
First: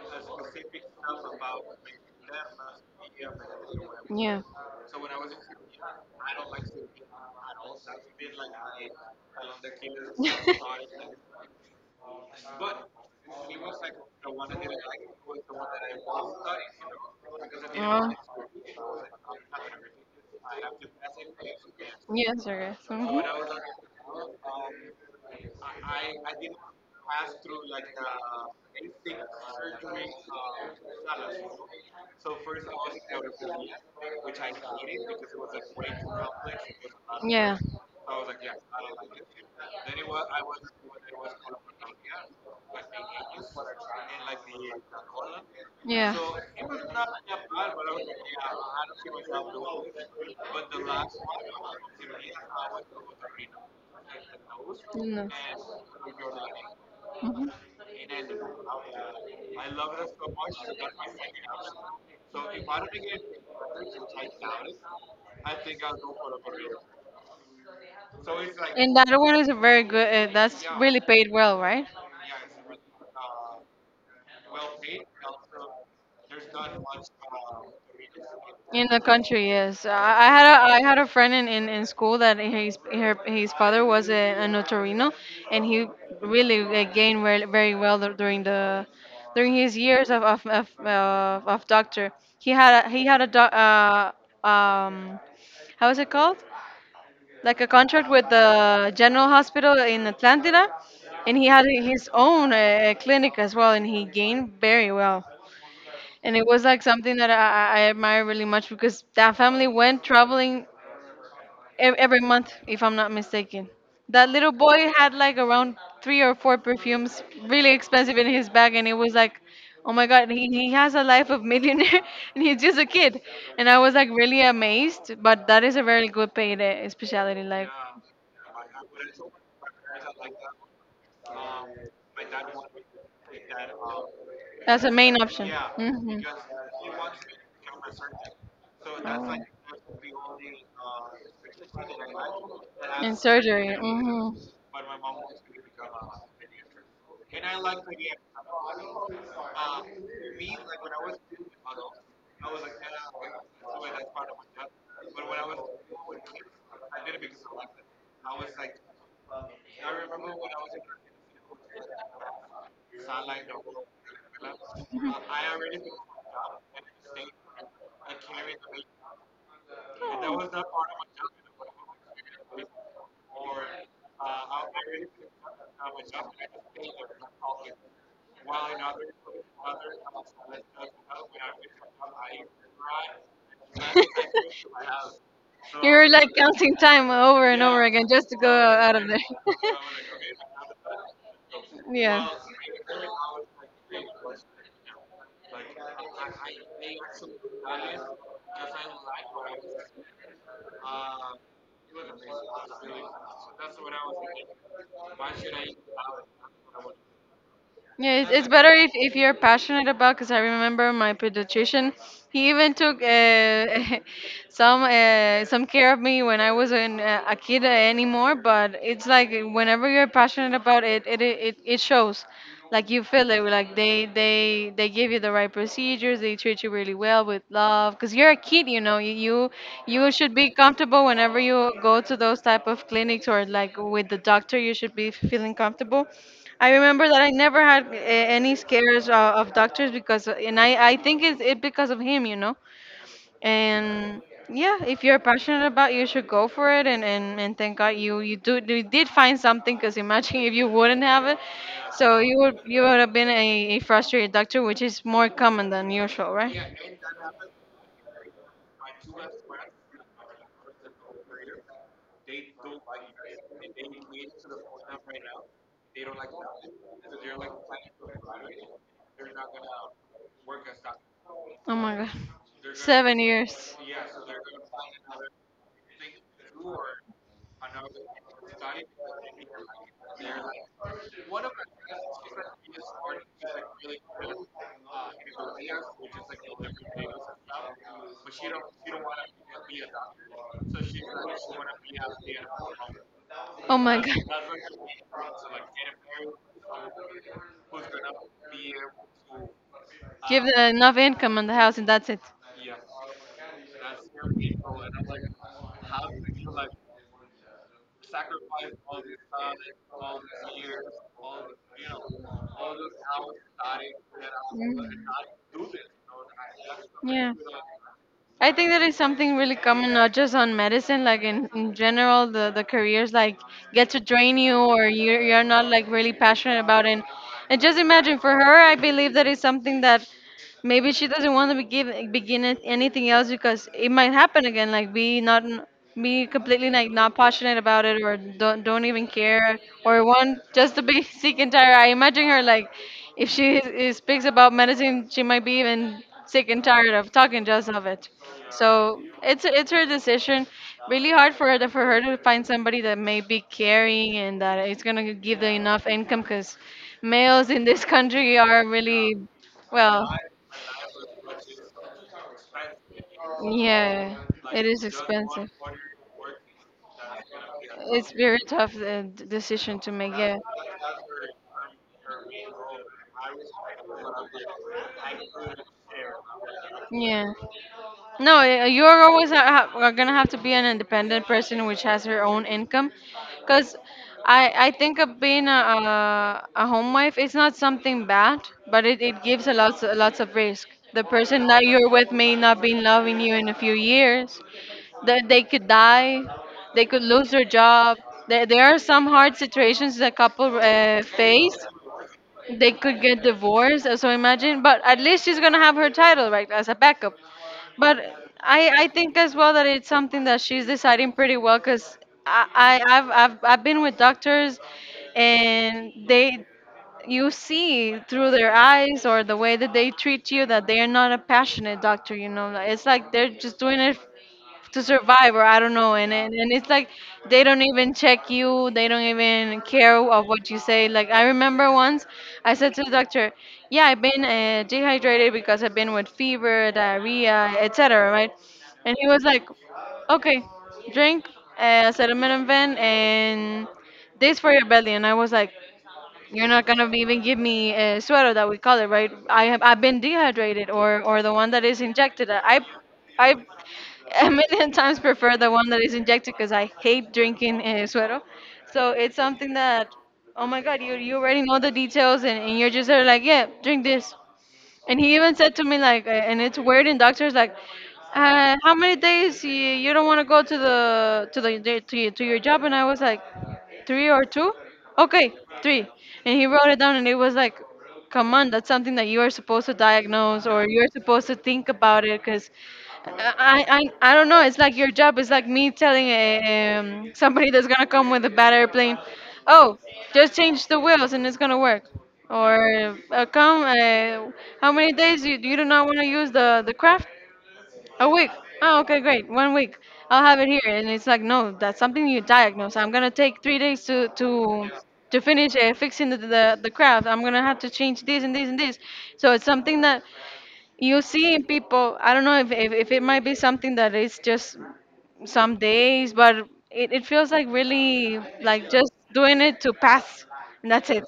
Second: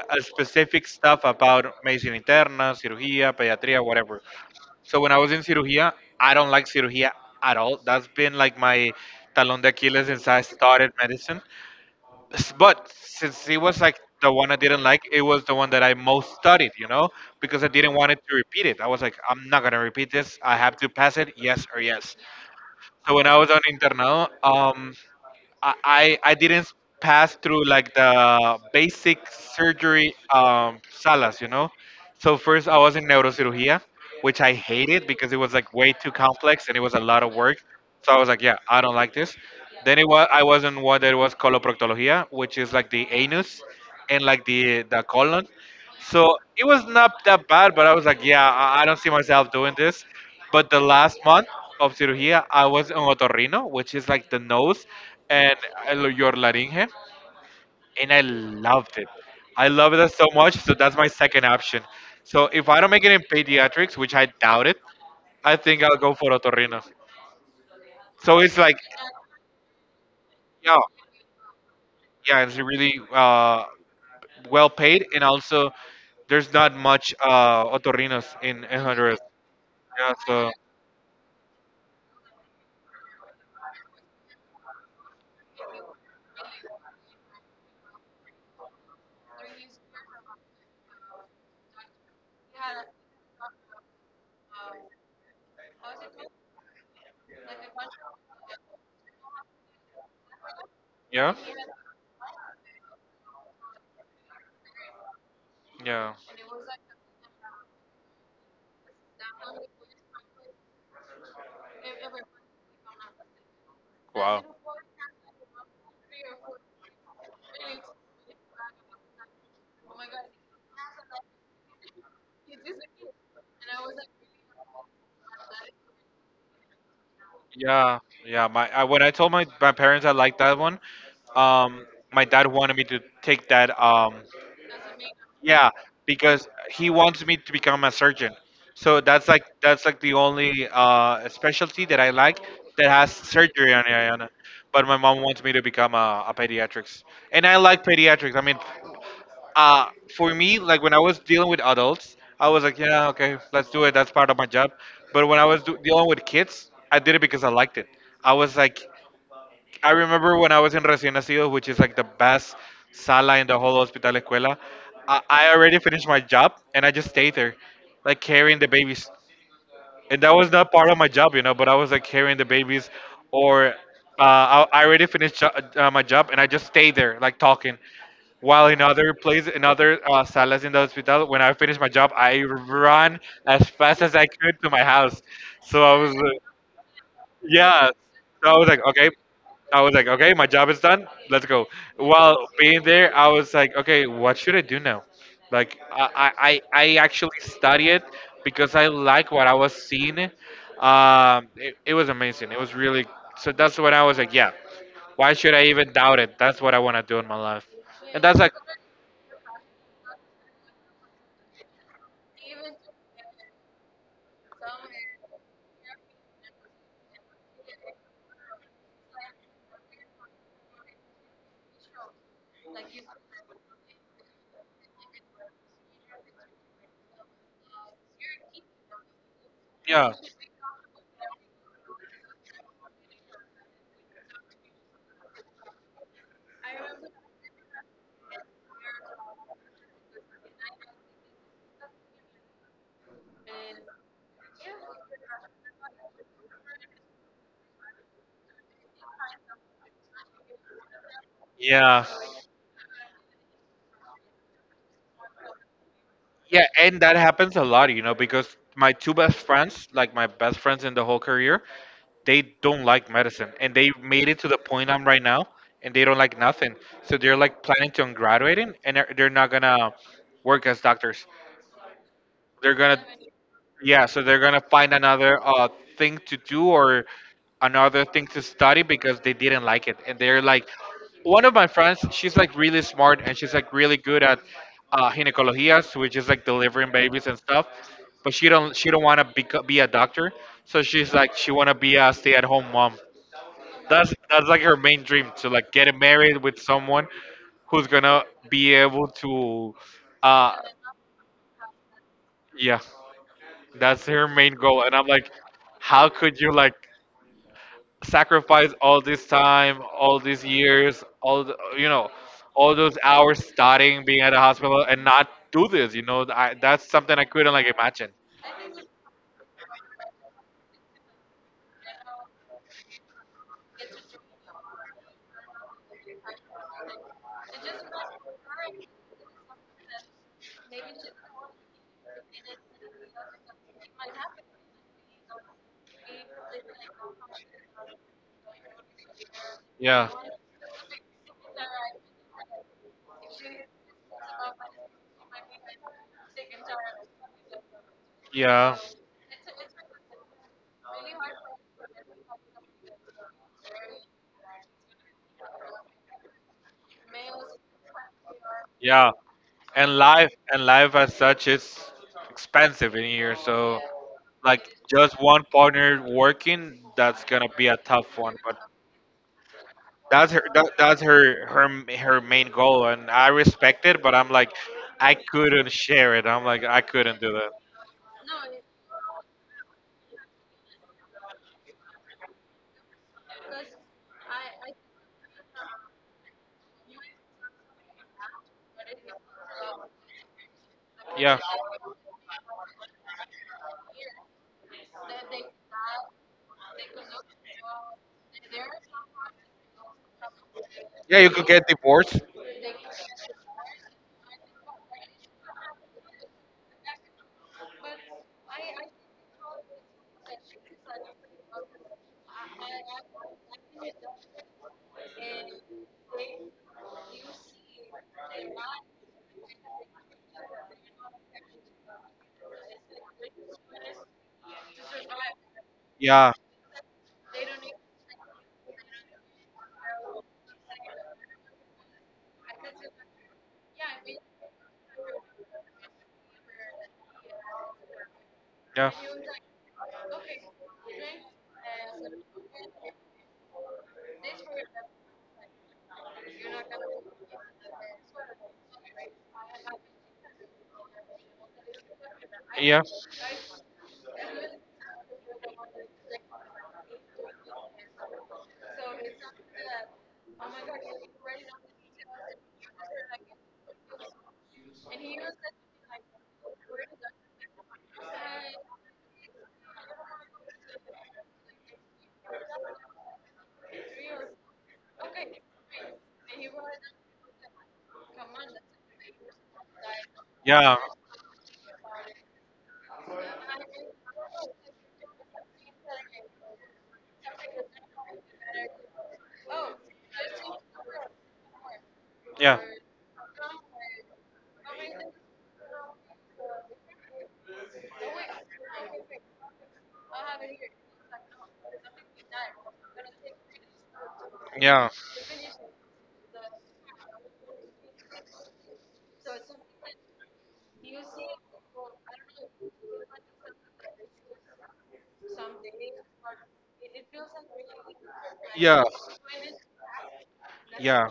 A: a specific stuff about medicina interna, cirugía, pediatría, whatever.
B: Yeah.
A: So when I was in cirugía, I don't like cirugía at all. That's been like my talon de Achilles since I started medicine. But since it was like the one I didn't like, it was the one that I
B: Oh,
A: most studied, you know, because I didn't want it to repeat it. I was like, I'm not gonna repeat this. I have to pass it, yes or yes.
B: yes, I guess.
A: So
B: Hmm.
A: when I was on internado, I didn't pass through like the basic surgery salas, you know. So first I was in neurocirugía, which I hated because it was like way too complex and it was a lot of work.
B: Yeah,
A: So I was like, yeah, I don't like this. Then it was I was in one that was coloproctología, which is like the anus and like the colon.
B: yeah.
A: So it was
B: No.
A: not that bad, but I was like, yeah, I don't see myself doing this. But the last month of cirugía, I was on otorrino, which is like the nose and your larynx,
B: Mhm.
A: and I loved it. I love it so much, so that's my second option. So if I don't make it in pediatrics, which I doubt it, I think I'll go for otorrino. So it's like,
B: And that one is a very good. That's
A: yeah,
B: really paid well, right?
A: yeah, it's really well paid, and also there's not much otorrinos in
B: In the
A: Honduras.
B: country, yes.
A: Yeah, so
B: I had a friend in school that his father was a notarino, and he really gained very, very well during the during his years of doctor. He had a doc, um how is it called? Like a contract with the General Hospital in Atlanta,
A: yeah,
B: and he had his own clinic as well, and he gained very well,
A: yeah.
B: and it was like something that I admire really much, because that family went traveling every month, if I'm not mistaken. That
A: Wow.
B: little boy had like around three or four perfumes, really expensive in his bag, and it was like, oh my God, he has a life of millionaire, and he's just a kid. And I was like really amazed, but that is a very good paid specialty. Like
A: Yeah, yeah. My I, when I told my, my parents I liked that one, um, my dad wanted me to take that.
B: that's a main option.
A: Yeah,
B: Hmm.
A: because he wants me to become a surgeon. So that's like the only specialty that I like that has
B: In
A: surgery
B: surgery.
A: on it. On
B: Hmm.
A: it. But my mom wants me to become a pediatrics, and I like pediatrics. I mean, uh for me, like when I was dealing with adults I was like, yeah, okay, let's do it, that's part of my job, but when I was dealing with kids I did it because I liked it. I was like, I remember when I was in recién nacido, which is like the best sala in the whole hospital escuela, I already finished my job and I just stayed there like carrying the babies, and that was not part of my job, you know. But I was like carrying the babies, or I already finished my job, and I just stayed there, like talking. While in other places, in other salas in the hospital, when I finished my job, I ran as fast as I could to my
B: Oh.
A: house. So I
B: You're
A: was
B: like counting time over and over
A: yeah.
B: again just to
A: So
B: go
A: I was like,
B: out of
A: okay.
B: there.
A: I was like, okay, my job is done. Let's go.
B: Yeah.
A: While being there, I was like, okay, what should I do now? Like, I actually studied because I like what I was seeing. It was amazing. It was really. So that's when I was like, yeah. Why should I even doubt it? That's what I want to do in my life.
B: Yeah,
A: And that's
B: it's
A: like,
B: better if you're passionate about. Because I remember my pediatrician, he even took some care of me when I was in, a kid anymore. But it's like whenever you're passionate about it, it it shows. Like you feel it. Like they give you the right procedures. They treat you really well with love. Because you're a kid, you know. You
A: yeah,
B: should be comfortable whenever you go to those type of clinics or like with the doctor. You should be feeling comfortable. I remember that I never had a- any scares of doctors because, and I think it's it because of him, you know. And yeah, if you're passionate about, it, you should go for it. And thank God you did find something because imagine if you wouldn't have it,
A: yeah.
B: so you would have been a frustrated doctor, which is more common than usual, right?
A: Yeah, and that happens a lot, you know, because my two best friends, like my best friends in the whole career, they don't like medicine and they made it to the point I'm right now and they don't like nothing. So they're like planning to on graduating and they're not gonna work as doctors.
B: Oh my God,
A: They're gonna
B: 7 years.
A: yeah, so they're gonna find another thing to do or another thing to study because they didn't like it, and they're like, one of my friends, she's like really smart and she's like really good at gynecologias, which is like delivering babies and stuff, but she don't want to be a doctor, so she's like she want to be a stay-at-home mom.
B: Oh my
A: That's
B: god.
A: that's like her main dream to like get married with someone who's gonna be able to,
B: Give
A: uh,
B: the, enough income on the house and that's it.
A: yeah. That's her main goal. And I'm like, how could you like sacrifice all this time, all these years, all the, you know, all those hours studying, being at a hospital, and
B: Mhm.
A: not do this? You know, that's something I
B: Yeah.
A: couldn't like imagine.
B: I think that is something really common, not just on medicine, like in general, the careers like get to drain you or you're not like really passionate about it. And just imagine for her, I believe that is something that maybe she doesn't want to anything else because it might happen again. Like be not be completely like not passionate about it or don't even care or
A: Yeah,
B: want just to be sick and tired. I imagine her like if she is, speaks about medicine, she might be even sick and tired of talking just of it.
A: yeah.
B: So it's her decision. Really hard for her to find somebody that may be caring and that is gonna give them enough income because males in this country are
A: Yeah,
B: really well,
A: and life as such is expensive in here. So
B: yeah, it
A: like
B: is
A: just one
B: expensive.
A: partner working, that's gonna be a
B: It's
A: tough one.
B: very
A: But
B: tough decision to make.
A: that's
B: Yeah,
A: her that, that's her her her main goal, and I respect it. But I'm like, I couldn't share it. I'm like, I couldn't
B: yeah.
A: do that.
B: No, y- you're always a- ha- are gonna have to be an independent person which has her own income, because I think of being a home wife is not something bad, but it gives a lots of risk. The
A: Yeah,
B: person that you're with may not be loving you in a few years. They could die, they could lose their job. There are some hard situations that couple
A: yeah, you could
B: face
A: get divorced.
B: they could get divorced. So imagine, but at least she's gonna have her title right as a backup. But I think as well that it's something that she's deciding pretty well because I, I've been with doctors and they you see through their eyes or the way that they treat you that they are not a passionate doctor you know like, it's like they're just doing it to survive or I don't know and,
A: Yeah.
B: and and it's like they don't even check you they don't even care of what you say like I remember once I said to the doctor yeah I've been dehydrated because I've been with fever diarrhea etc right and he was like okay drink uh, acetaminophen and this for your belly and I was like you're not gonna even give me a sweater that we call it, right? I've been dehydrated or the one that is injected. I a million times prefer the one that is injected because I hate drinking suero. So it's something that oh my god, you already know the details and you're just sort like yeah, drink this. And he even said to me like, and it's weird in doctors like. How many days you don't want to go to the to to your job and I was like three or two? Okay, three. And he wrote it down, and it was like, come on, that's something that you are supposed to diagnose or you're supposed to think about it because. I, I don't know. It's like your job is like me telling somebody that's gonna come with a bad airplane, oh, just change the wheels and it's gonna work.
A: Yeah.
B: Or how many days you do not want to use the craft? A week. Oh, okay, great. One week. I'll have it here. And it's like, no, that's something you diagnose. I'm gonna take 3 days to to
A: Yeah.
B: to finish fixing the craft. I'm gonna have to change this and this and this. So it's something that you see in people. I don't know if if it might be something that is just some days, but it feels like really like
A: Yeah.
B: just doing it to pass, and that's it.
A: Yeah.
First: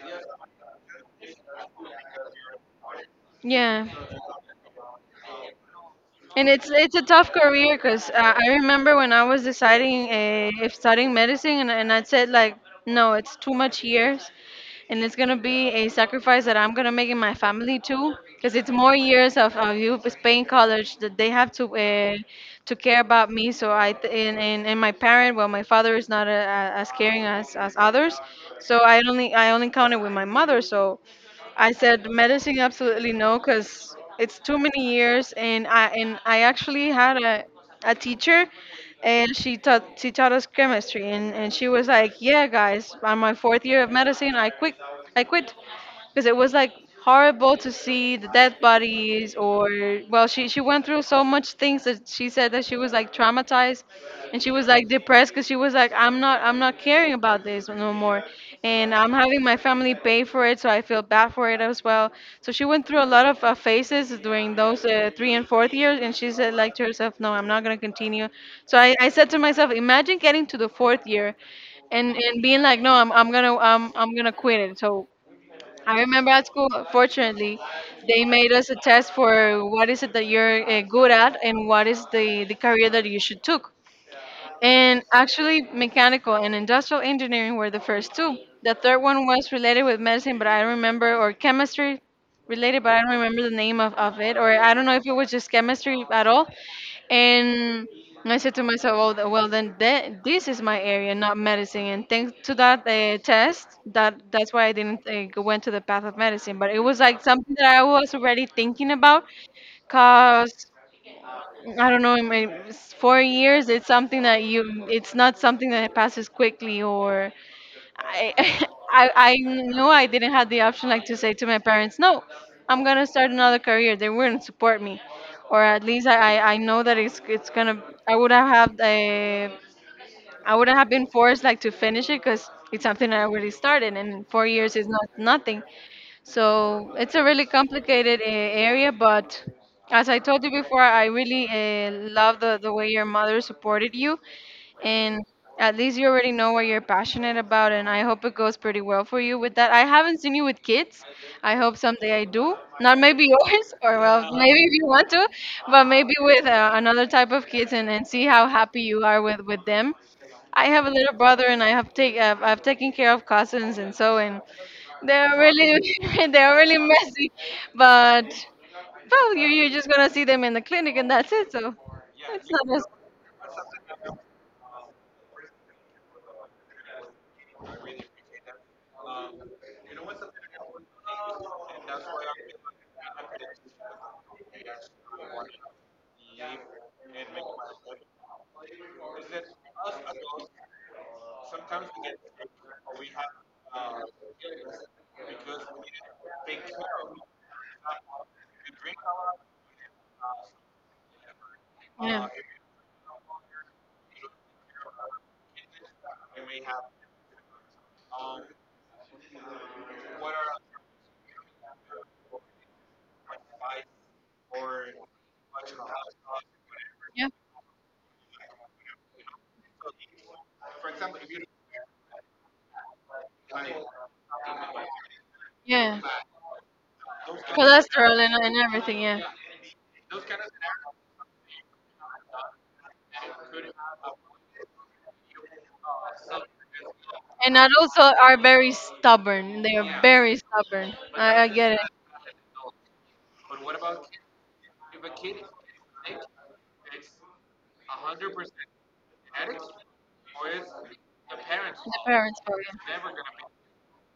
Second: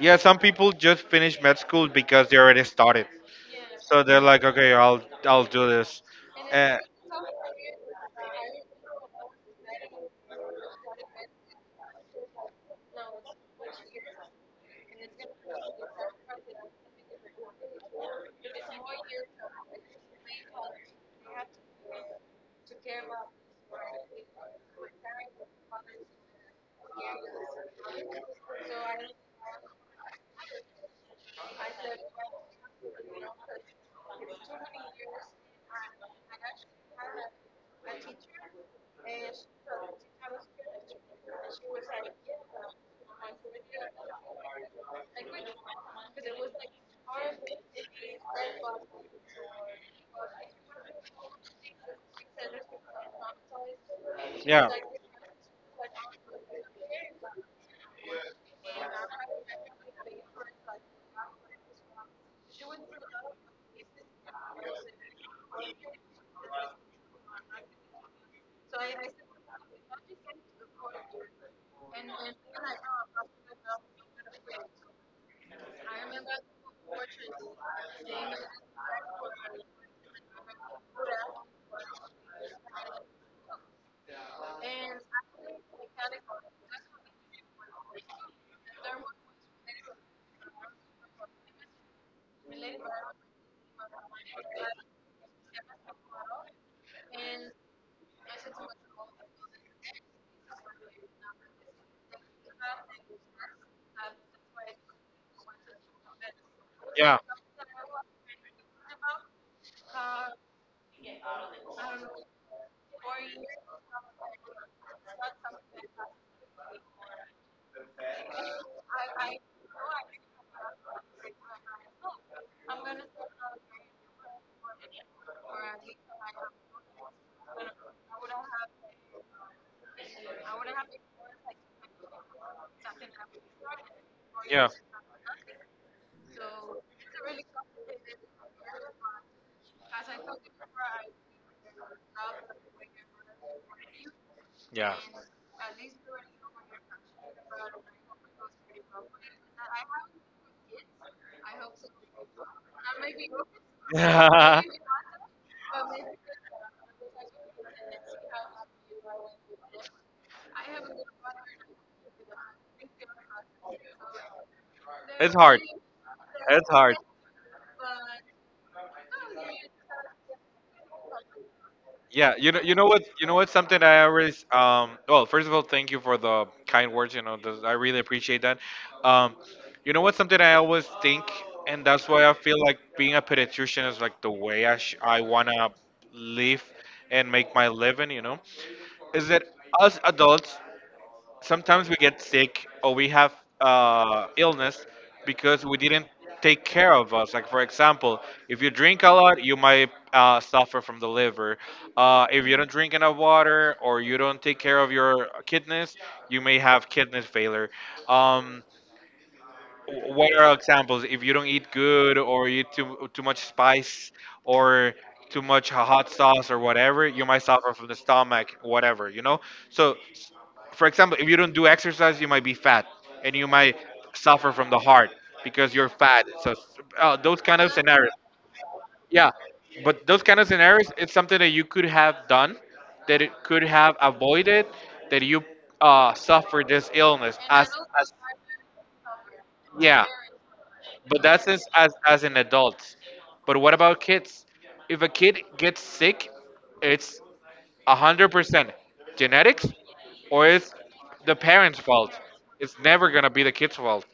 A: Yeah, some people just finish med school because they already started.
B: Yeah.
A: So they're like, okay, I'll do this.
B: And it's
A: Uh,
B: it's a tough career because I remember when I was deciding if studying medicine, and I said like, no, it's too much years, and it's gonna be a sacrifice that I'm gonna make in my family too, because it's more years of you paying college that they have to care about me. So I th- and my parent, well, my father is not as caring as others, so I only counted with my mother. So I said medicine absolutely no because it's too many years and I actually had a teacher and she taught us chemistry and she was like yeah guys on my fourth year of medicine I quit because it was like horrible to see the dead bodies or well she went through so much things that she said that she was like traumatized and she was like depressed because she was like I'm not caring about this no more and I'm having my family pay for it so I feel bad for it as well. So she went through a lot of phases during those three and fourth years and she said like to herself no I'm not going to continue. So I said to myself imagine getting to the 4th year and being like no I'm gonna quit it. So I remember at school, fortunately, they made us a test for what is it that you're good at and what is the career that you should took. And actually, mechanical and industrial engineering were the first two. The third one was related with medicine, but I don't remember, or chemistry related, but I don't remember the name of it, or I don't know if it was just chemistry at all. And I said to myself, well, this is my area, not medicine. And thanks to that test, that's why I didn't went to the path of medicine. But it was like something that I was already thinking about, cause I don't know, in my 4 years, it's something that you, it's not something that passes quickly, or I, I knew I didn't have the option like to say to my parents, no, I'm gonna start another career. They wouldn't support me, or at least I, I know that it's gonna, I would have had I wouldn't have been forced like to finish it because it's something I already started, and four
A: Yeah.
B: years is not nothing. So it's a really complicated area, but as I told you before, I really love the way your mother supported you,
A: Yeah.
B: and at least you already know what you're passionate about, and I hope it goes pretty well for you with that. I haven't seen you with kids. I hope someday I do. Not maybe yours, or well, maybe if you want to, but maybe with another type of kids, and see how happy you are with them. I have a little brother, and I've taken care of cousins and so, and
A: It's
B: they're
A: hard.
B: really they're
A: It's
B: really
A: hard.
B: messy, but well, you you're just gonna see them in the clinic, and that's it. So
A: Yeah,
B: it's
A: you know, you know what? Something I always, well, first of all, thank you for the kind words. You know, those, I really appreciate that. Um, you know what? Something I always think, and that's why I feel like being a pediatrician is like the way I wanna live and make my living. You know, is that us adults
B: not
A: sometimes we get sick or we
B: as.
A: have illness because we didn't take care of us. Like for example, if you drink a lot, you might suffer from the liver.
B: Yeah.
A: If you don't drink enough water or you don't take care of your kidneys, you may have kidney failure. Um, what are examples? If you don't eat good or you eat too much spice or too much hot sauce or whatever, you
B: Yeah.
A: might suffer from the stomach, whatever, you know? So, for example, if you don't do exercise, you might be fat and you might suffer from the heart because you're
B: Yeah.
A: fat. So, those kind of scenarios.
B: Cholesterol and everything. Yeah.
A: Yeah. But those kind of scenarios, it's something that you could have done, that it could have avoided, that you suffer this illness
B: And
A: as,
B: adults
A: as
B: are very stubborn. They are
A: yeah.
B: very stubborn.
A: But
B: I
A: that's as,
B: get it.
A: as as an adult. But what about kids? If a kid gets sick, it's 100% genetics, or it's the
B: The
A: parents' fault.
B: parents' fault.
A: It's never gonna be the kid's fault.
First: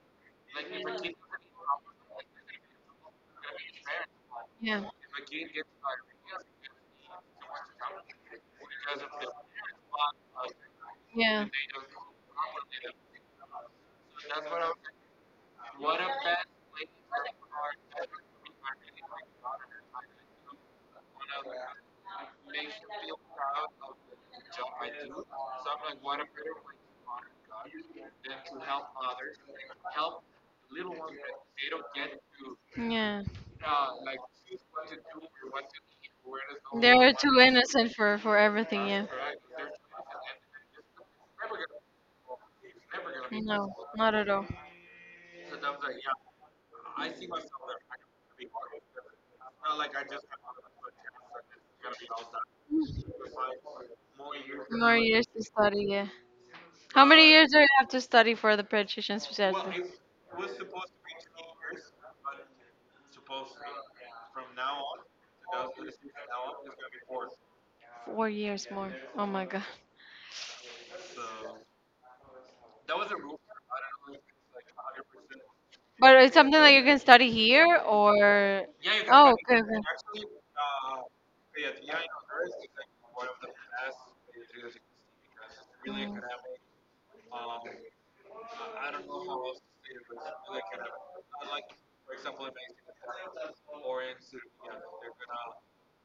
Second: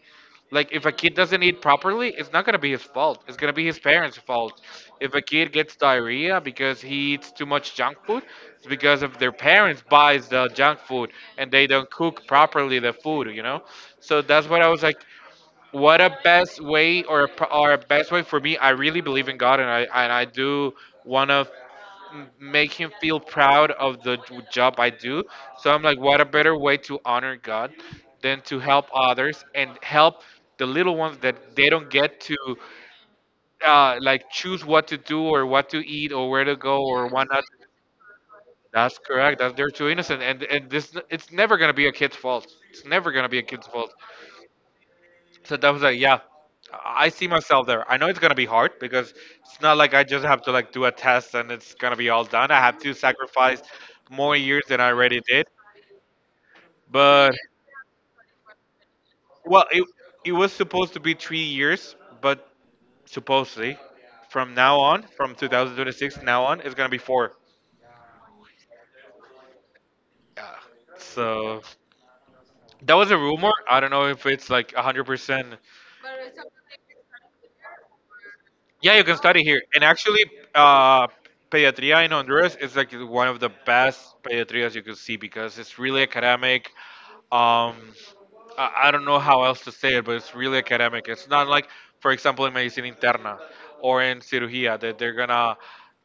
A: Like if a kid doesn't eat properly, it's not gonna be his fault. It's gonna be his parents' fault.
B: Yeah.
A: If a kid gets diarrhea because he eats too much junk food, it's because of their parents buys the junk food
B: Yeah.
A: and they don't cook properly the food. You know. So that's what I was like, what a best way or a, best way for me, I really believe in God, and I do want to make him feel proud of the job I do. So I'm like, what a better way to honor God than to help others and help the little ones that they don't get to
B: Yeah.
A: like choose what to do or what to eat or where to go or
B: They're
A: what
B: too
A: not.
B: innocent for everything.
A: That's
B: Yeah.
A: correct that they're too innocent, and this, it's never going to be a kid's fault, it's never going to be a kid's
B: No,
A: fault.
B: not at all.
A: So that was like, yeah, I see myself there. I know it's gonna be hard because it's not like I just have to like do a test and it's gonna be all done. I have to sacrifice more years than I
B: More
A: already
B: years to
A: did.
B: study, yeah. How many
A: But
B: years do you have to study for the pediatrician's
A: well,
B: specialty?
A: it was supposed to be 3 years, but supposedly from now on, from 2026 now on, it's gonna be four.
B: 4 years more. Oh my god.
A: Yeah. So that was a rumor. I don't know if it's like 100%.
B: But it's something that you can study here or.
A: Yeah, you can
B: Oh,
A: study
B: okay,
A: here. And
B: okay.
A: actually, uh, pediatria in Honduras is like one of the best pediatrias you could see because it's really
B: Mm.
A: academic. Um, I don't know how else to say it, but it's really academic. It's not like, for example, in medicina interna or in cirugía that they're gonna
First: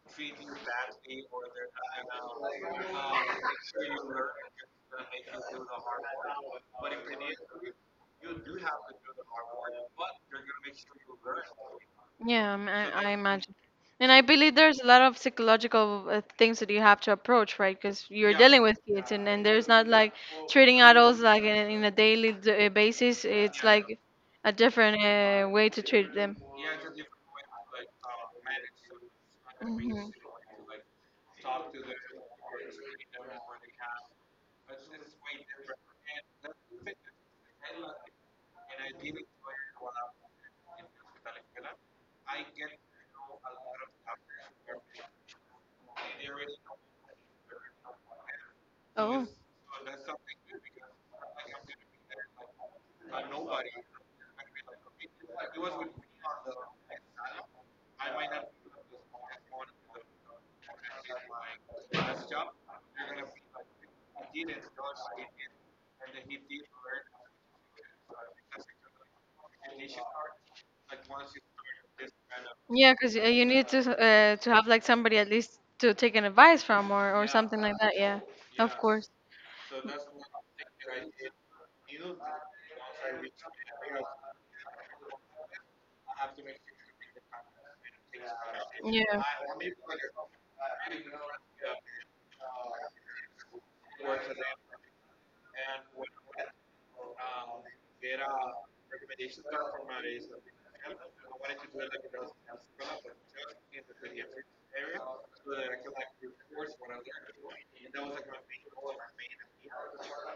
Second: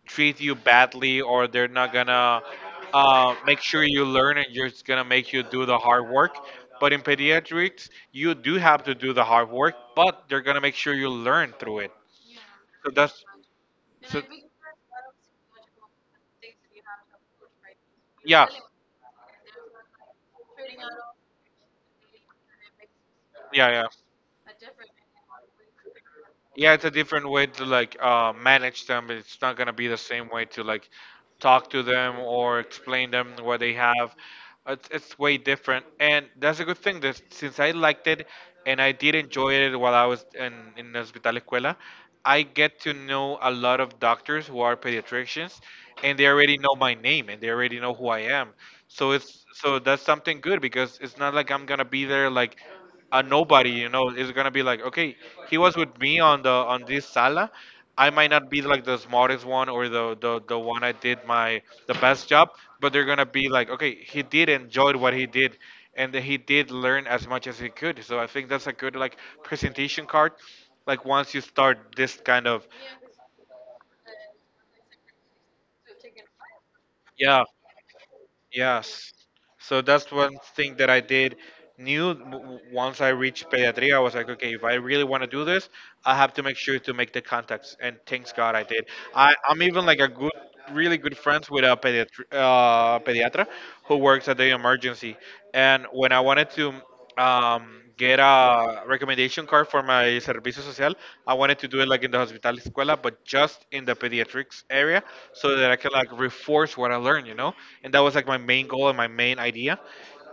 A: treat you badly or they're not gonna make sure you learn and you're just gonna make you do the hard work. But in pediatrics, you do have to do the hard work, but they're gonna make sure you learn through it.
B: Yeah, I'm-
A: So
B: I
A: that's
B: imagine. And I
A: so.
B: believe there's a lot of psychological things that you have to approach, right? Because you're
A: Yeah,
B: dealing with kids, and there's not like treating adults like in a daily basis. It's
A: yeah yeah
B: like a different way to treat them.
A: yeah it's a different way to like manage them. It's not gonna be the
B: Mm-hmm.
A: same way to like talk to them or explain them what they have. It's way different, and that's a good thing that since I liked it and I did enjoy it while I was in hospital escuela, I get to know a lot of doctors who are pediatricians, and they already know my name and they already know who I am. so
B: Oh.
A: it's so that's something good because it's not like I'm gonna be there like a nobody, you know. Is gonna be like, okay, he was with me on the on this sala. I might not be like the smartest one or the one I did my the best job, but they're gonna be like, okay, he did enjoy what he did, and he did learn as much as he could. So I think that's a good like presentation card, like once you start this kind of
B: Yeah, because you need to have like somebody at least to take an advice from or
A: yeah.
B: something like that. Yeah, of course.
A: Yes. So that's one thing that I did knew w- w- once I reached pediatry, I was like, okay, if I really want to do this, I have to make sure to make the contacts. And thanks God I did.
B: Yeah.
A: I'm even like a really good friends with a pediatra who works at the emergency. And when I wanted to get a recommendation card for my servicio social. I wanted to do it like in the hospital escuela, but just in the pediatrics area, so that I can like reinforce what I learned, you know. And that was like my main goal and my main idea.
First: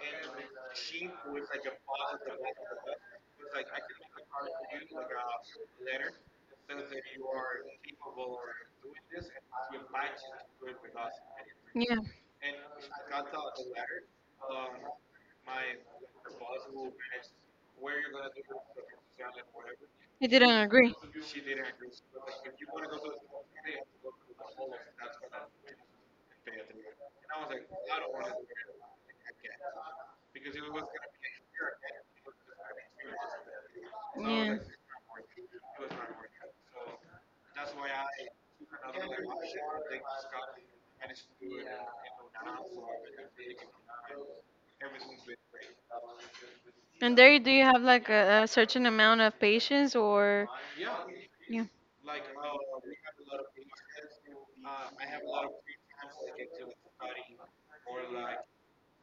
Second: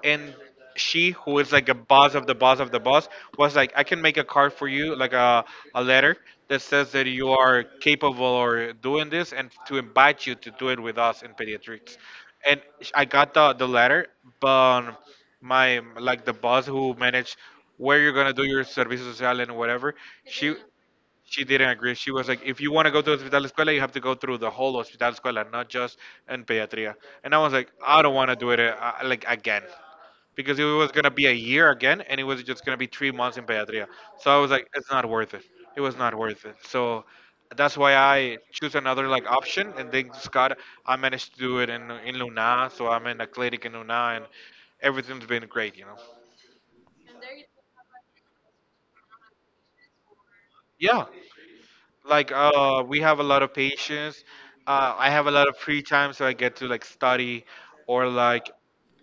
A: And she, who is like a boss of the boss of the boss, was like, I can make a card for you, like a letter that says that you are capable or doing this, and to invite you to do it with us in pediatrics.
B: Yeah,
A: And I got the letter, but my like the boss who managed where you're gonna do your servicio social and whatever,
B: I didn't
A: she
B: agree.
A: she didn't agree. She was like, if you want to go to hospital escuela, you have to go through the whole hospital escuela, not just in pediatria. And I was like, I don't want to do it like again, because it was gonna be a year again and it was just gonna be 3 months in pediatria. So I was
B: Yeah.
A: like, it's not worth it, it was not worth it. So that's why I choose another like option, and then God, I managed to do it in Luna, so I'm in a clinic in Luna, and everything's been great, you know.
B: And there, do you have like a certain amount of patience or?
A: Yeah,
B: Yeah.
A: like we have a lot of patience. I have a lot of free time so I get to like study, or like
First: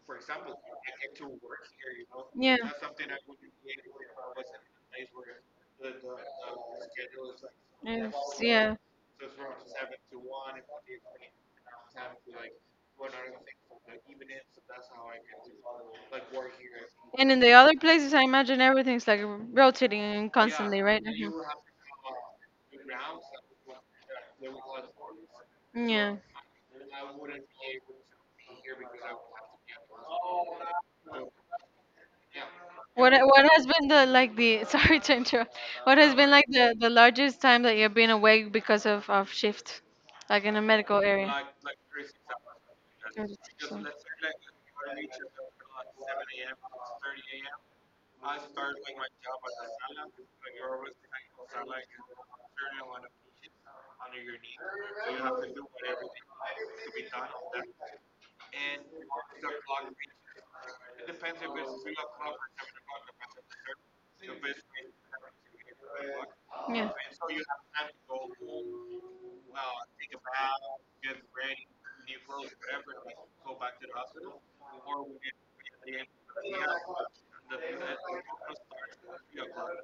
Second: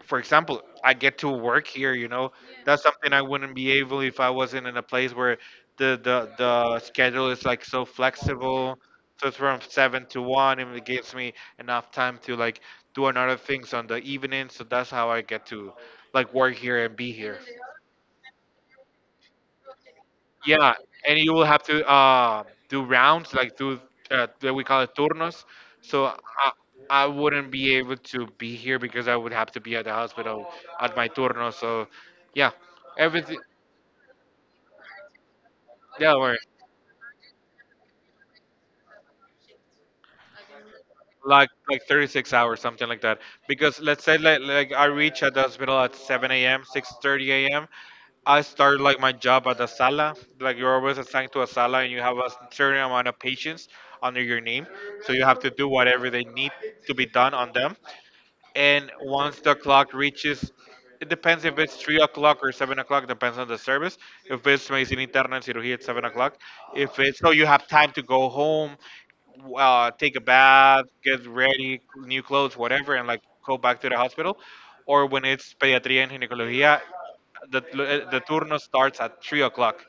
A: for example, I get to work here, you know.
B: Yeah.
A: That's something I wouldn't be able if I wasn't in a place where the schedule is like so
B: If, yeah.
A: flexible. So it's from seven to one and it gives me enough time to like do another things on the evening, so that's how I get to like work here and be
B: And
A: here.
B: in the other places, I imagine everything's like rotating
A: Yeah,
B: constantly, right?
A: and you
B: Mhm.
A: will have to do rounds, like do that we call it turnos. So
B: Yeah.
A: I wouldn't be able to be here because I would have to be at the hospital at my turno. So yeah,
B: What
A: everything.
B: what has been the like the sorry to interrupt. What
A: Don't
B: has been
A: worry.
B: like the largest time that you've been awake because of shift, like in a medical area?
A: Like 36 hours something like that, because let's say like, I reach at the hospital at 7 a.m, 6:30 a.m, I started like my job at the sala. Like you're always assigned to a sala, and you have a certain amount of patients under your name, so you have to do whatever they need to be done on them. And once the clock reaches, it depends if it's 3 o'clock or 7 o'clock, depends on the service. If it's medicina interna and cirugía, at 7 o'clock.
B: Yeah.
A: If it's, so you have time to go home, take a bath, get ready, new clothes, whatever, and like go back to the hospital. Or when it's pediatría and ginecología, the, the turno starts at 3 o'clock,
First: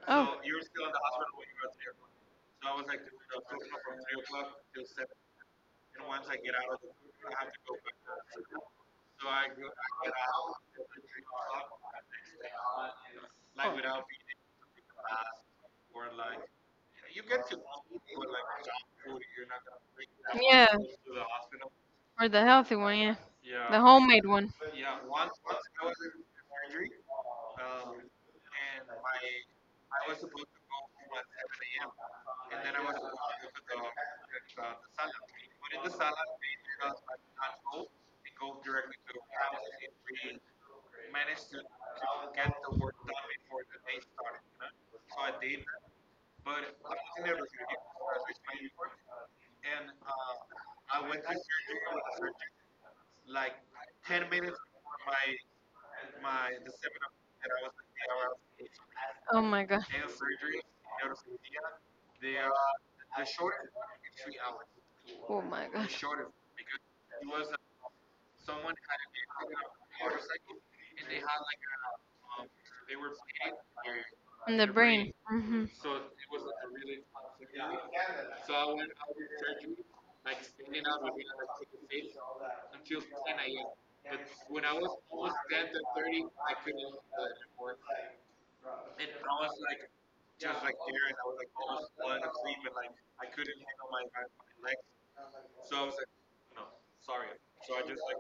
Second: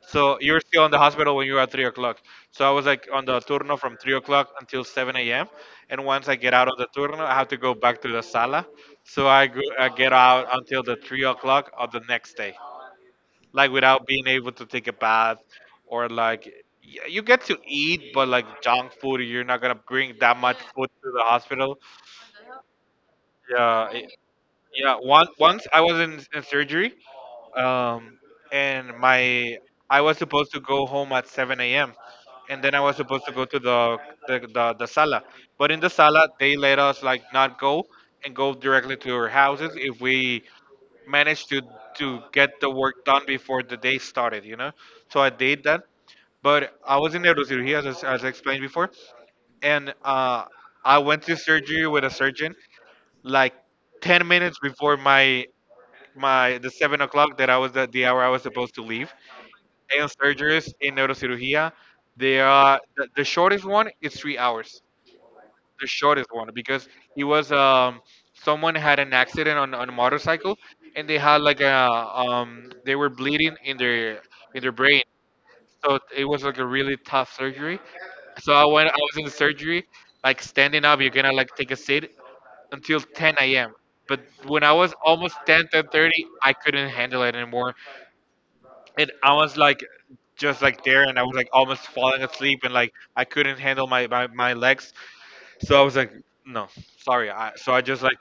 A: so you were still in the hospital when you were at 3 o'clock. So I was like on the turno from 3 o'clock until seven a.m. And once I get out of the turno, I have to go back to the sala. So I get out until the 3 o'clock of the next day, like without being able to take a bath, or like you get to eat, but like junk
B: Oh.
A: food, you're not gonna bring that much
B: Yeah,
A: food to the hospital.
B: or the healthy one, yeah. The
A: Yeah,
B: homemade one.
A: yeah. Once I was in surgery, um, and my I was supposed to go home at 7 a.m. And then I was supposed to go to the sala. But in the sala, they let us like not go, and go directly to our houses if we managed to get the work done before the day started. You know, so I did that. But I was in neurosurgery, as I explained before, and I went to surgery with a surgeon like 10 minutes before my my the 7 o'clock that I was, the hour I was supposed to leave.
B: Oh my god.
A: And surgeries in neurocirugía, they are the shortest one is 3 hours.
B: Oh my
A: The
B: god.
A: shortest one, because it was, someone had an accident on a motorcycle, and they had like a they were bleeding
B: In
A: in
B: the
A: their brain,
B: brain.
A: so it was like a really tough surgery. So I went. I was in the surgery, like standing up. You're gonna like take a seat until 10 a.m. But when I was almost 10, 10:30, I couldn't handle it anymore, and I was like just like there, and I was like almost falling asleep, and like I couldn't handle my legs. So I was like, no, sorry. So I just like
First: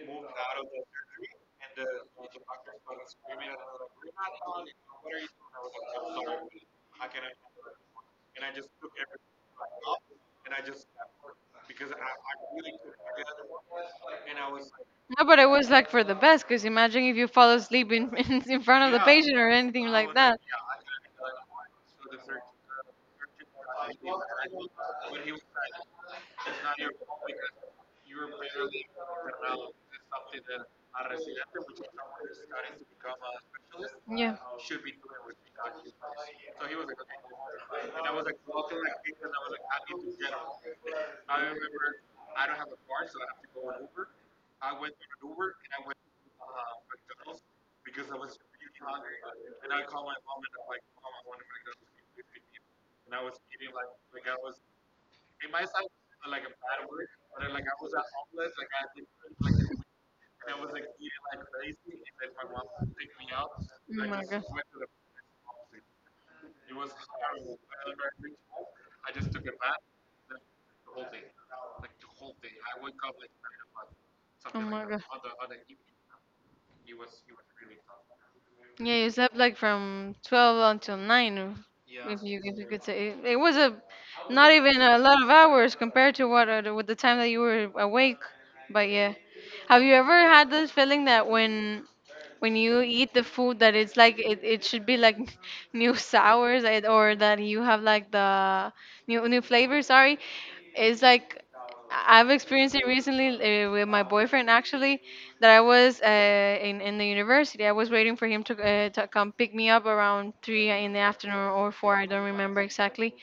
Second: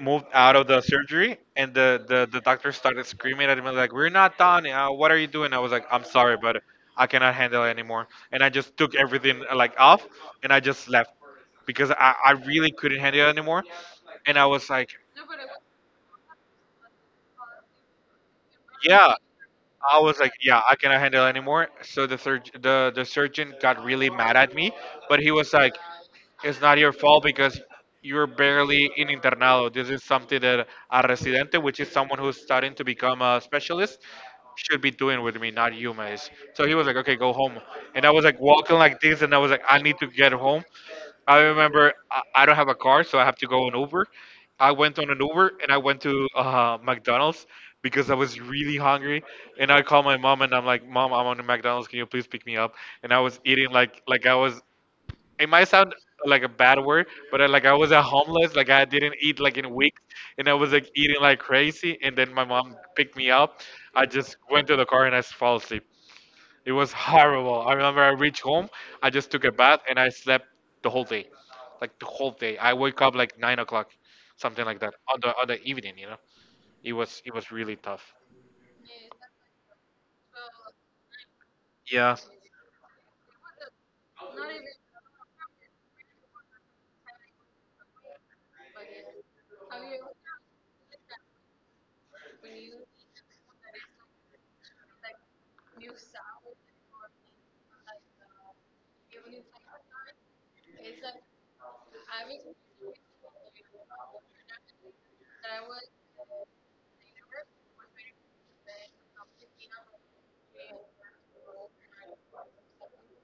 A: moved out of the surgery, and the doctor started screaming at me like, "We're not done. What are you doing?" I was like, "I'm sorry, but I cannot handle it anymore." And I just took everything like off, and I just left, because I really couldn't handle it anymore. And I was like,
B: No, but it was like for the best, because imagine if you fall asleep in, in front of the
A: "Yeah."
B: patient or anything
A: I
B: like
A: was like,
B: that.
A: "Yeah, I cannot handle it anymore." So the surgeon got really mad at me, but he was like, it's not your fault, because you're barely in internado. This is something that a residente, which is someone who's starting to become a specialist,
B: Yeah.
A: should be doing with me, not you, Mace. So he was like, okay, go home. And I was like walking like this, and I was like, I need to get home. I remember I don't have a car, so I have to go on Uber.
B: and
A: I went on an Uber, and I went to McDonald's, because I was really hungry. And I called my mom, and I'm like, Mom, I'm on a McDonald's. Can you please pick me up? And I was eating like I was, it might sound like a bad word, but like I was a homeless, like I didn't eat like in weeks, and I was like eating like crazy, and then my mom picked me up. I just went to the car and I fell asleep. It was horrible. I remember I reached home, I just took a bath, and I slept the whole day, like the whole day. I woke up like 9 o'clock, something like that, on the evening. You know, it was really tough.
B: Yeah, you slept like from 12 until 9,
A: Yeah,
B: if you could say. It was a not even a lot of hours compared to what with the time that you were awake. But yeah, have you ever had this feeling that when you eat the food that it's like it should be like new sours like, or that you have like the new flavor, sorry. It's like I've experienced it recently with my boyfriend actually that I was in the university. I was waiting for him to come pick me up around three in the afternoon or four. I don't remember exactly.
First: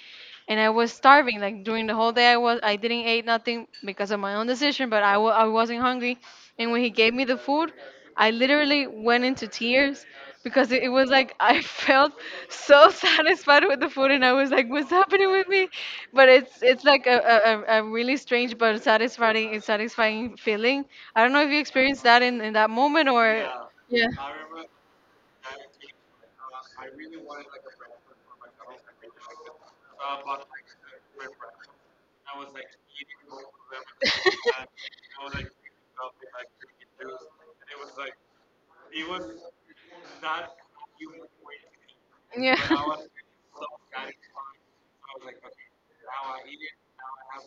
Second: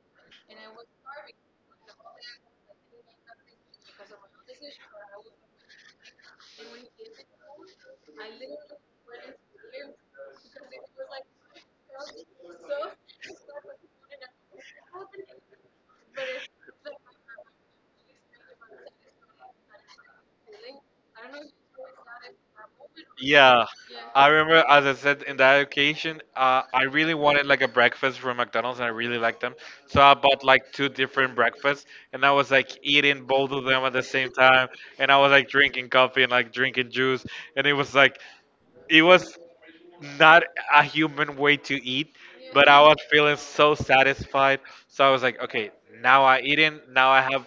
B: And I was starving. Like during the whole day, I didn't eat nothing because of my own decision, but I wasn't hungry. And when he gave me the food, I literally went into tears because it was like I felt so satisfied with the food, and I was like, "What's happening with me?" But it's like a really strange but satisfying feeling. I don't know if you experienced that in that moment or
A: yeah,
B: yeah.
A: I remember, as I said in that occasion, I really wanted like a breakfast from McDonald's, and I really liked them. So I bought like two different breakfasts, and I was like eating both of them at the same time, and I was like drinking coffee and like drinking juice, and it was like, it was not a human way to eat,
B: Yeah.
A: but I was feeling so satisfied. So I was like, okay, now I eaten. Now I have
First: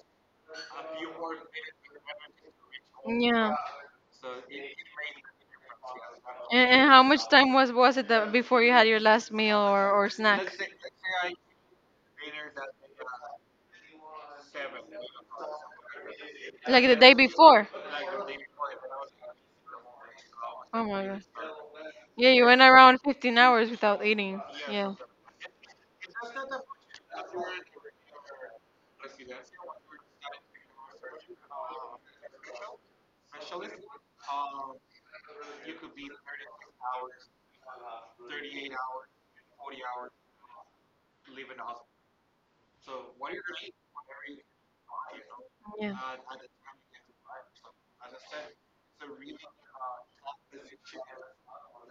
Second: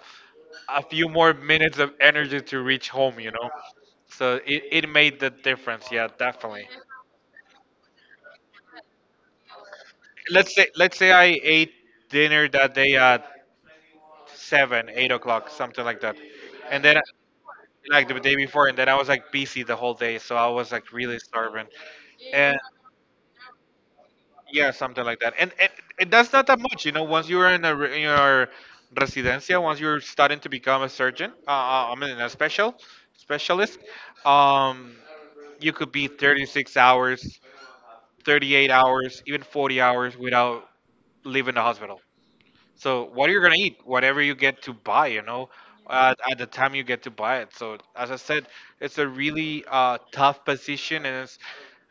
A: a few more minutes of energy to reach home. You know,
B: Yeah.
A: so it made the difference. Yeah, definitely.
B: And how much time was it that before you had your last meal or snack?
A: Let's say, let's say I ate dinner that day at seven, 8 o'clock, something like that, and
B: Like the
A: then
B: day before.
A: like the day before, and then I was like busy the whole day, so I was
B: Oh
A: like
B: my
A: really
B: god.
A: starving.
B: Yeah, you
A: And.
B: went around 15 hours without eating.
A: Yeah,
B: Yeah.
A: something like that. And that's not that much, you know. Once you're in your residencia, once you're starting to become a surgeon, I mean, a specialist, um, you could be 36 hours, 38 hours, even 40 hours without leaving the hospital. So what are you gonna eat? Whatever you get to buy, you know,
B: Yeah.
A: at the time you get to buy it. So as I said, it's a really tough position, and it's,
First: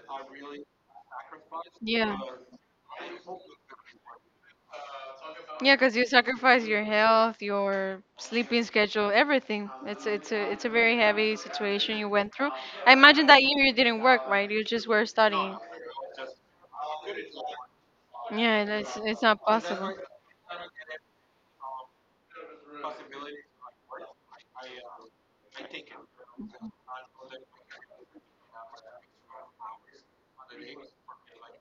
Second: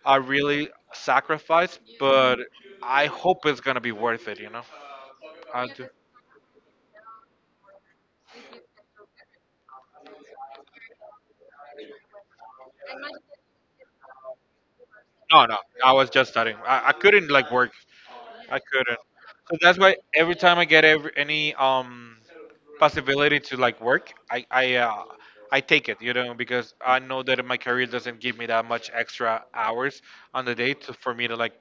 A: I really sacrificed,
B: Yeah.
A: but I hope it's gonna be worth it. You know, I
B: Yeah,
A: do.
B: because you sacrifice your health, your sleeping schedule, everything. It's a it's a very heavy situation you went through. I imagine that year you didn't work, right? You just were
A: No,
B: studying.
A: no, I was just studying. I couldn't like work. I
B: Yeah, it's
A: couldn't.
B: it's not
A: So that's
B: possible.
A: why every time I get, any possibility to like work, I take it. You know, because I know that my career doesn't give me that much extra hours on the day for me to like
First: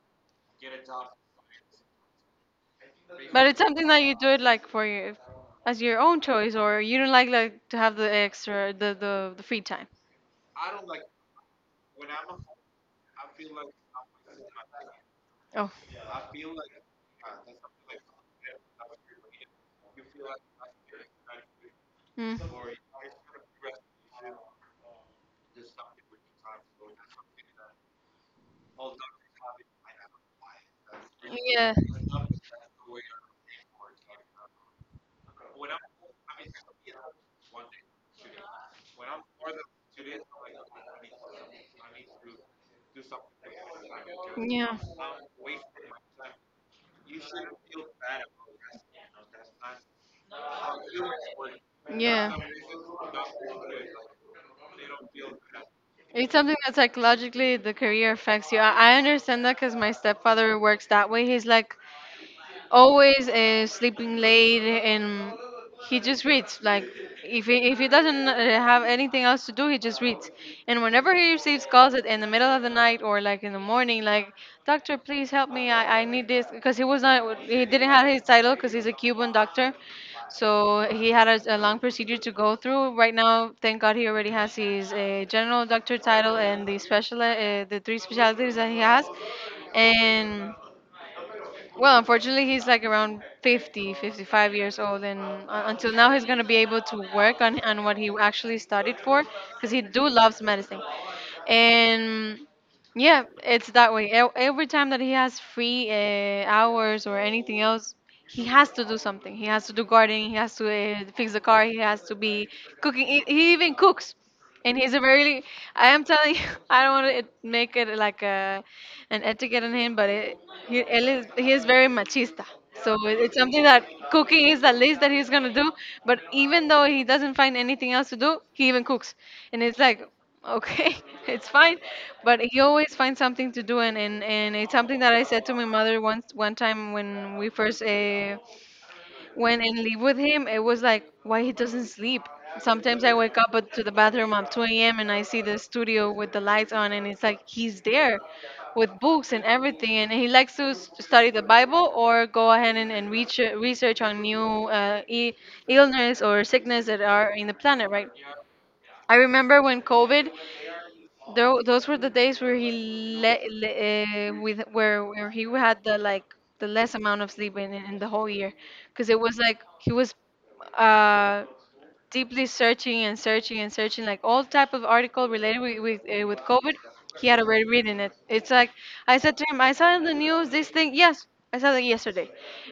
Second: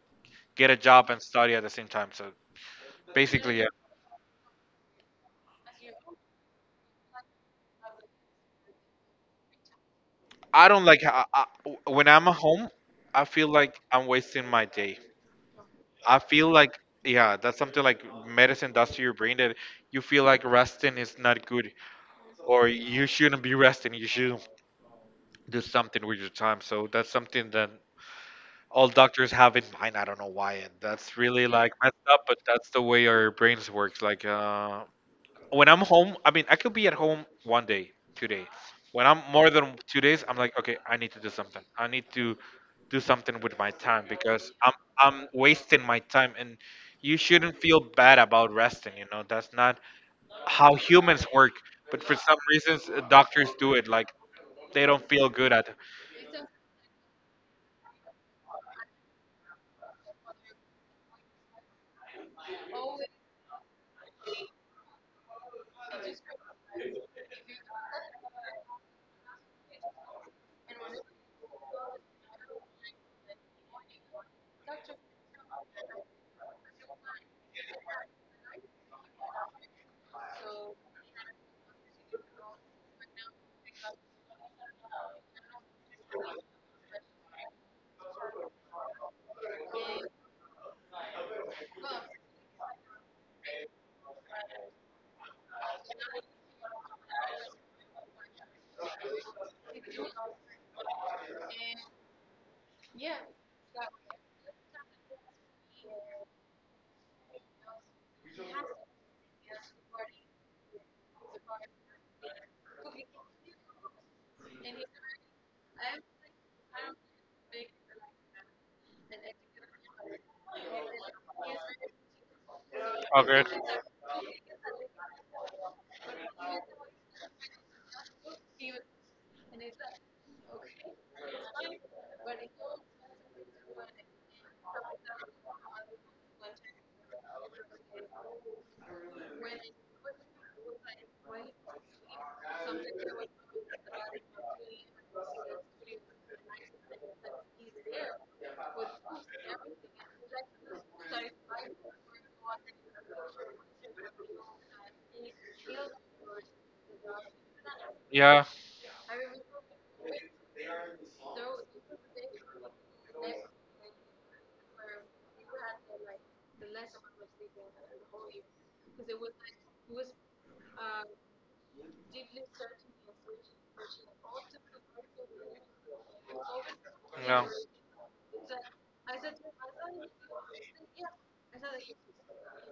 A: get a job and study at the same time. So
B: But it's
A: basically, yeah.
B: something that you do it like for your as your own choice, or you don't like to have the extra the free time.
A: I don't like, when I'm at home, I feel like I'm wasting my day.
B: Oh.
A: I feel like, yeah, that's something like medicine does to your brain, that you feel like resting is not good,
B: Mm.
A: or you shouldn't be resting, you should do something with your time. So that's something that all doctors have in mind. I don't know why, and that's really like
B: Yeah.
A: messed up, but that's the way our brains works. Like when I'm home, I mean, I could be at home one day, 2 days. When I'm more than 2 days, I'm like, okay, I need to do something. I need to do something with my time, because I'm
B: Yeah.
A: I'm wasting my time, and you shouldn't feel bad about resting. You know, that's not how humans work. But for
B: Yeah.
A: some reasons, doctors do it. Like they don't feel good at.
B: It's something that psychologically the career affects you. I understand that because my stepfather works that way. He's like, always sleeping late and he just reads like if he doesn't have anything else to do he just reads and whenever he receives calls at, in the middle of the night or like in the morning like doctor please help me I need this because he was not he didn't have his title because he's a Cuban doctor, so he had a long procedure to go through. Right now, thank God, he already has his general doctor title and the special the three specialties that he has. And well, unfortunately, he's like around 50, 55 years old, and until now, he's gonna be able to work on what he actually studied for, because he do loves medicine, and yeah, it's that way. Every time that he has free hours or anything else, he has to do something. He has to do gardening. He has to fix the car. He has to be cooking. He even cooks. And he's a very, I am telling you, I don't want to make it like an etiquette on him, but he, él is, he is very machista. So it's
A: Okay.
B: something that cooking is the least that he's going to do. But even though he doesn't find anything else to do, he even cooks. And it's like, okay, it's fine. But he always finds something to do. And, and it's something that I said to my mother once, one time when we first when I live with him, it was like, why he doesn't sleep? Sometimes I wake up to the bathroom at 2 a.m. and I see the studio with the lights on, and it's like he's there with books and everything. And he likes to study the Bible or go ahead and reach, research on new illness or sickness that are in the planet, right?
A: Yeah.
B: I remember when COVID. Those were the days where he le- le- with where he had the less amount of sleep in the whole year, because it was like he was uh, deeply searching and searching and searching like all type of article related with with COVID. He had
A: Yeah.
B: already written it. It's like I said to him, I saw in the news this thing. Yes, I saw that yesterday,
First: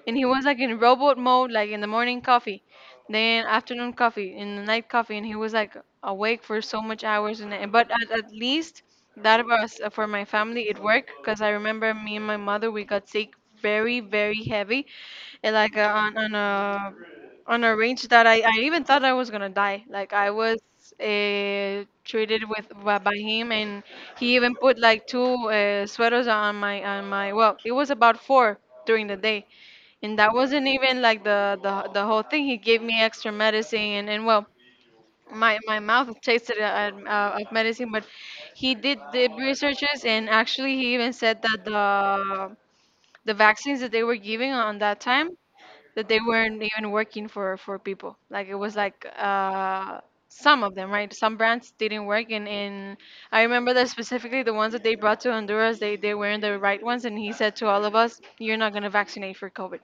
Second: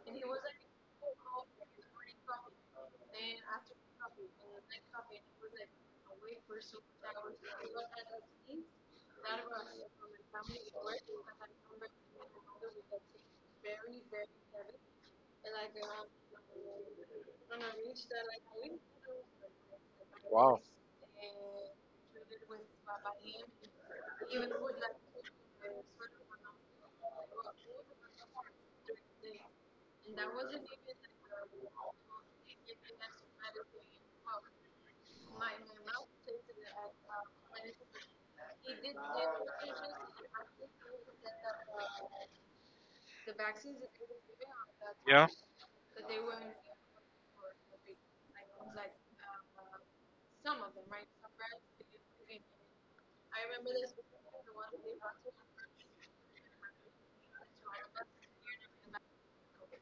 B: and he was like in robot mode, like in the morning coffee, then afternoon coffee, in the night coffee. And he was like awake for so much hours and- but at least that was for my family it worked because I remember me and my mother we got sick very very heavy and like on a range that I even thought I was gonna die. Like I was treated with by him, and he even put like two sweaters on my on my, well, it was about four during the day. And that wasn't even like the whole thing. He gave me extra medicine, and well, my mouth tasted of medicine. But he did the researches, and actually he even said that the vaccines that they were giving on that
A: Yeah.
B: time that they weren't even working for people. Like it was like some of them, right? Some brands didn't work, and I remember that specifically the ones that they brought to Honduras, they weren't the right ones, and he said to all of us, "You're not gonna vaccinate for COVID,"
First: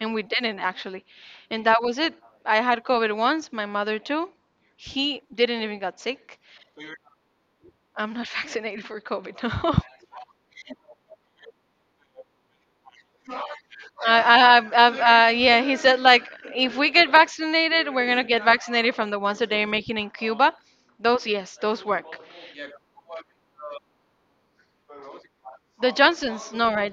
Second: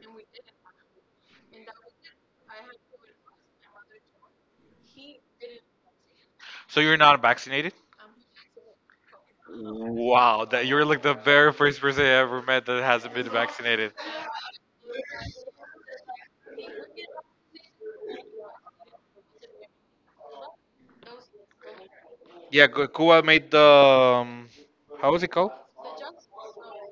B: and we didn't actually, and that was it. I had COVID once, my mother too. He didn't even got sick.
A: So you're not vaccinated?
B: I'm not vaccinated for COVID. No.
A: Wow, that you're like the very first person I ever met that hasn't been vaccinated.
B: I, I, I, yeah, he said like if we get vaccinated, we're gonna get vaccinated from the ones that they're making in Cuba. Those, yes, those work.
A: Yeah, Cuba made the, how was it called?
B: The Johnsons, no, right?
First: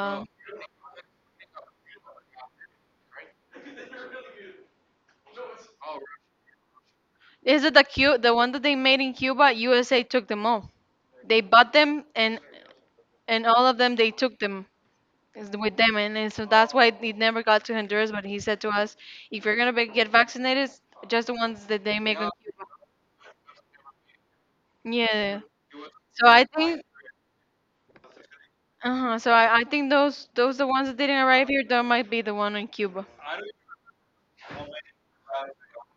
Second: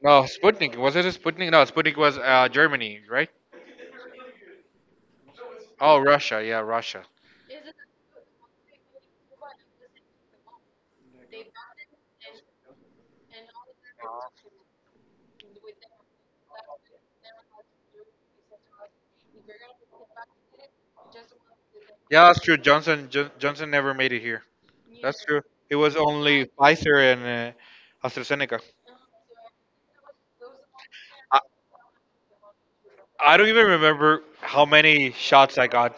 A: No, Sputnik. Was it a Sputnik? No, Sputnik was Germany, right? Oh, Russia. Yeah, Russia.
B: is it the Q, the one that they made in Cuba? USA took them all. They bought them, and all of them they took them is with them, and so that's why it never got to Honduras. But he said to us, if you're gonna be, get vaccinated, just the ones that they make.
A: Yeah, that's true. Johnson never made it here. That's
B: Yeah.
A: true. It was
B: So I
A: only
B: think.
A: Pfizer and AstraZeneca.
B: Uh-huh. So I think those the ones that didn't
A: I,
B: arrive here, that might be the one in Cuba.
A: I don't even remember how many shots I got,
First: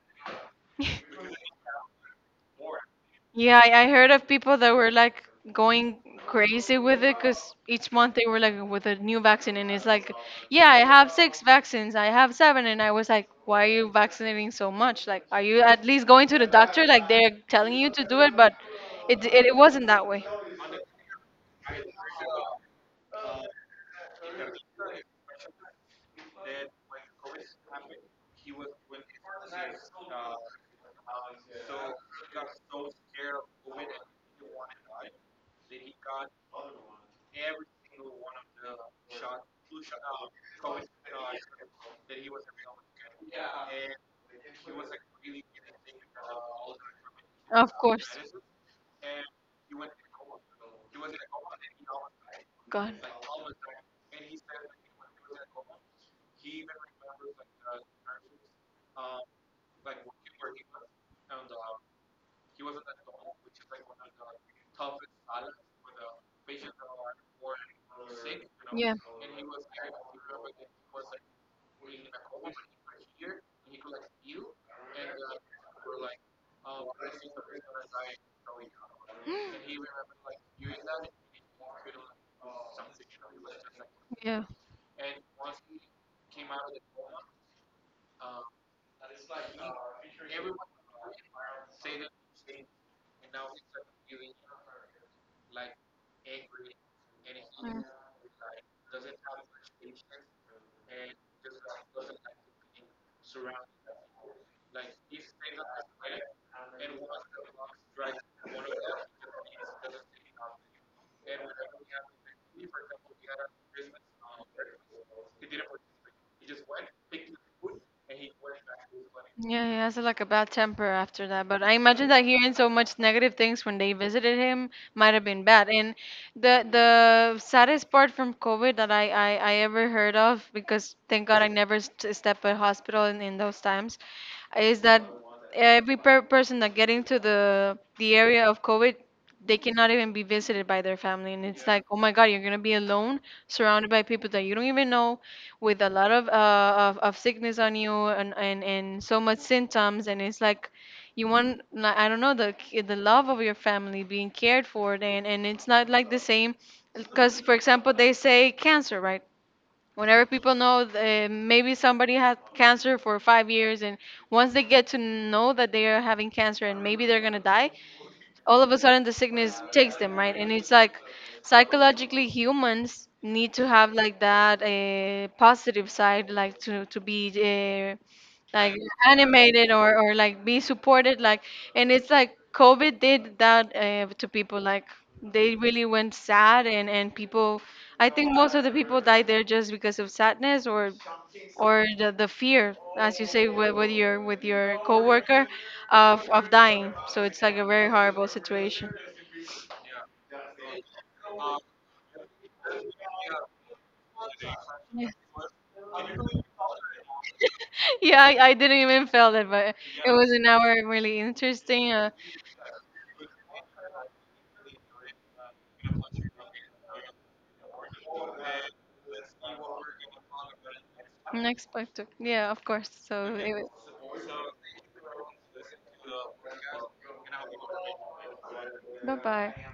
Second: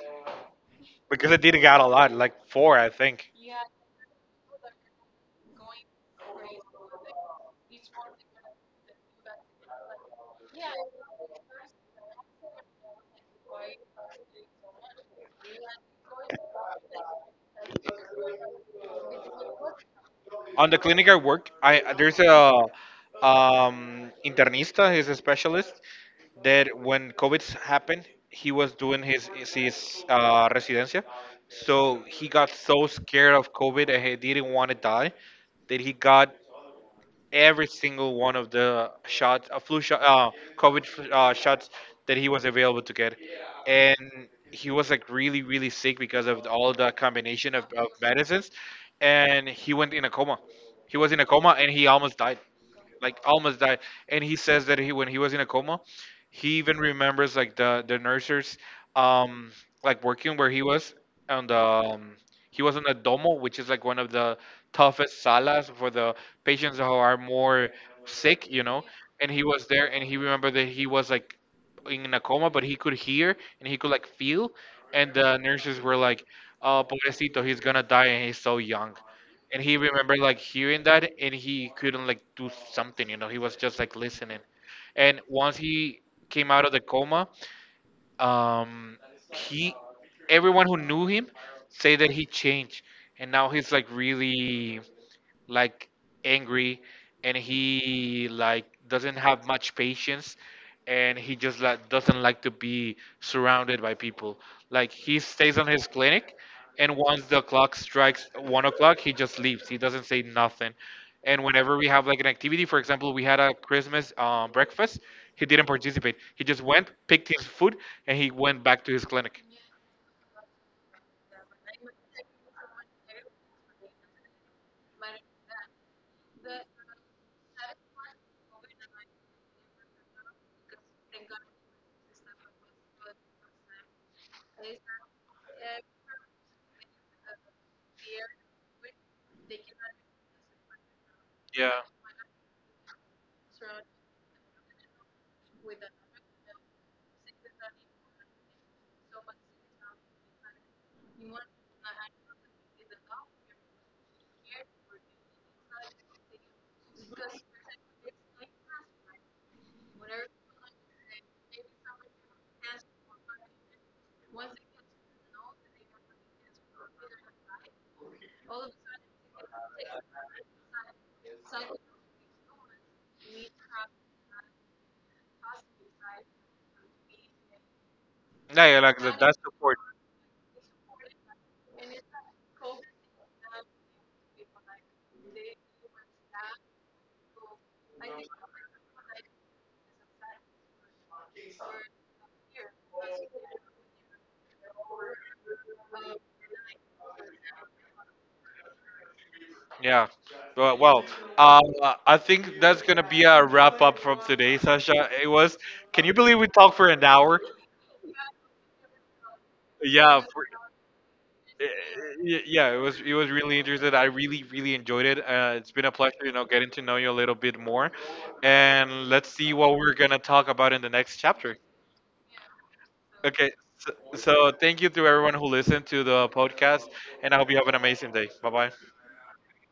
A: because I did get a lot, like four, I think.
B: Yeah, I heard of people that were like going crazy with it because each month they were like with a new vaccine, and it's like, yeah, I have six vaccines, I have seven, and I was like, why are you vaccinating so much? Like, are you at least going to the doctor? Like they're telling you to do it, but it wasn't that way.
A: On the clinic I work, I there's a, internista. He's a specialist that when COVID happened, he was doing his residencia, so he got so scared of COVID, and he didn't want to die, that he got every single one of the shots, flu shot, COVID shots that he was available to get, and he was like really, really sick because of all the combination of,
B: Of
A: of
B: course.
A: medicines, and he went in a coma. He was in a coma, and he almost died,
B: God.
A: like almost died. And he says that he, when he was in a coma, he even remembers like the nurses, um like working where he was on the he was on the domo, which is like one of the toughest salas for the patients who are more sick, you know.
B: Yeah,
A: And he was there, and he remembered that he was like in a coma, but he could hear and he could like feel. And the nurses were like, "Oh, pobrecito, he's gonna die, and he's so young." And he remembered like hearing that, and he couldn't like do something, you know. He was just like listening.
B: yeah.
A: And once he came out of the coma, um he everyone who knew him say that he changed, and now he's like really, like, angry, and
B: Mm.
A: he like doesn't have much patience, and he just like doesn't like to be surrounded by people. Like he stays on his clinic, and once the clock strikes 1 o'clock, he just leaves, he doesn't say nothing. And whenever we have like an activity, for example, we had a Christmas breakfast, he didn't participate, he just went, picked his food, and he went back to his clinic.
B: Yeah, he has like a bad temper after that. But I imagine that hearing so much negative things when they visited him might have been bad. And the saddest part from COVID that I ever heard of, because thank God I never stepped a hospital in those times, is that every person that get into the area of COVID, they cannot even be visited by their family, and it's
A: Yeah.
B: like, oh my God, you're gonna be alone, surrounded by people that you don't even know, with a lot of of sickness on you and so much symptoms. And it's like you want like, I don't know, the love of your family being cared for, and it's not like the same, because for example they say cancer, right? Whenever people know maybe somebody had cancer for 5 years and once they get to know that they are having cancer and maybe they're gonna die, all of a sudden the sickness takes them, right? And it's like psychologically humans need to have like that a positive side, like to be
A: Yeah,
B: like
A: yeah, like that, that's
B: animated
A: support.
B: or like be supported, like, and it's like COVID did that to people. Like they really went sad and people, I think most of the people died there just because of sadness or the fear, as you say, with your coworker of dying. So it's like a very horrible situation.
A: Yeah. Well, well, um, I think that's going to be a wrap up from today, Sasha. It was, can you believe we talked for an hour?
B: Yeah, I didn't even feel it, but it
A: Yeah,
B: was an
A: for,
B: hour really
A: eh,
B: interesting.
A: eh, eh, yeah, it was really interesting. I really really enjoyed it. It's been a pleasure, you know, getting to know you a little bit more, and let's see what we're gonna talk about in the next chapter.
B: Next part, yeah, of course. So
A: Okay.
B: it was.
A: So thank you to everyone who listened to the podcast, and I hope you have an amazing day. Bye bye.
B: Bye bye.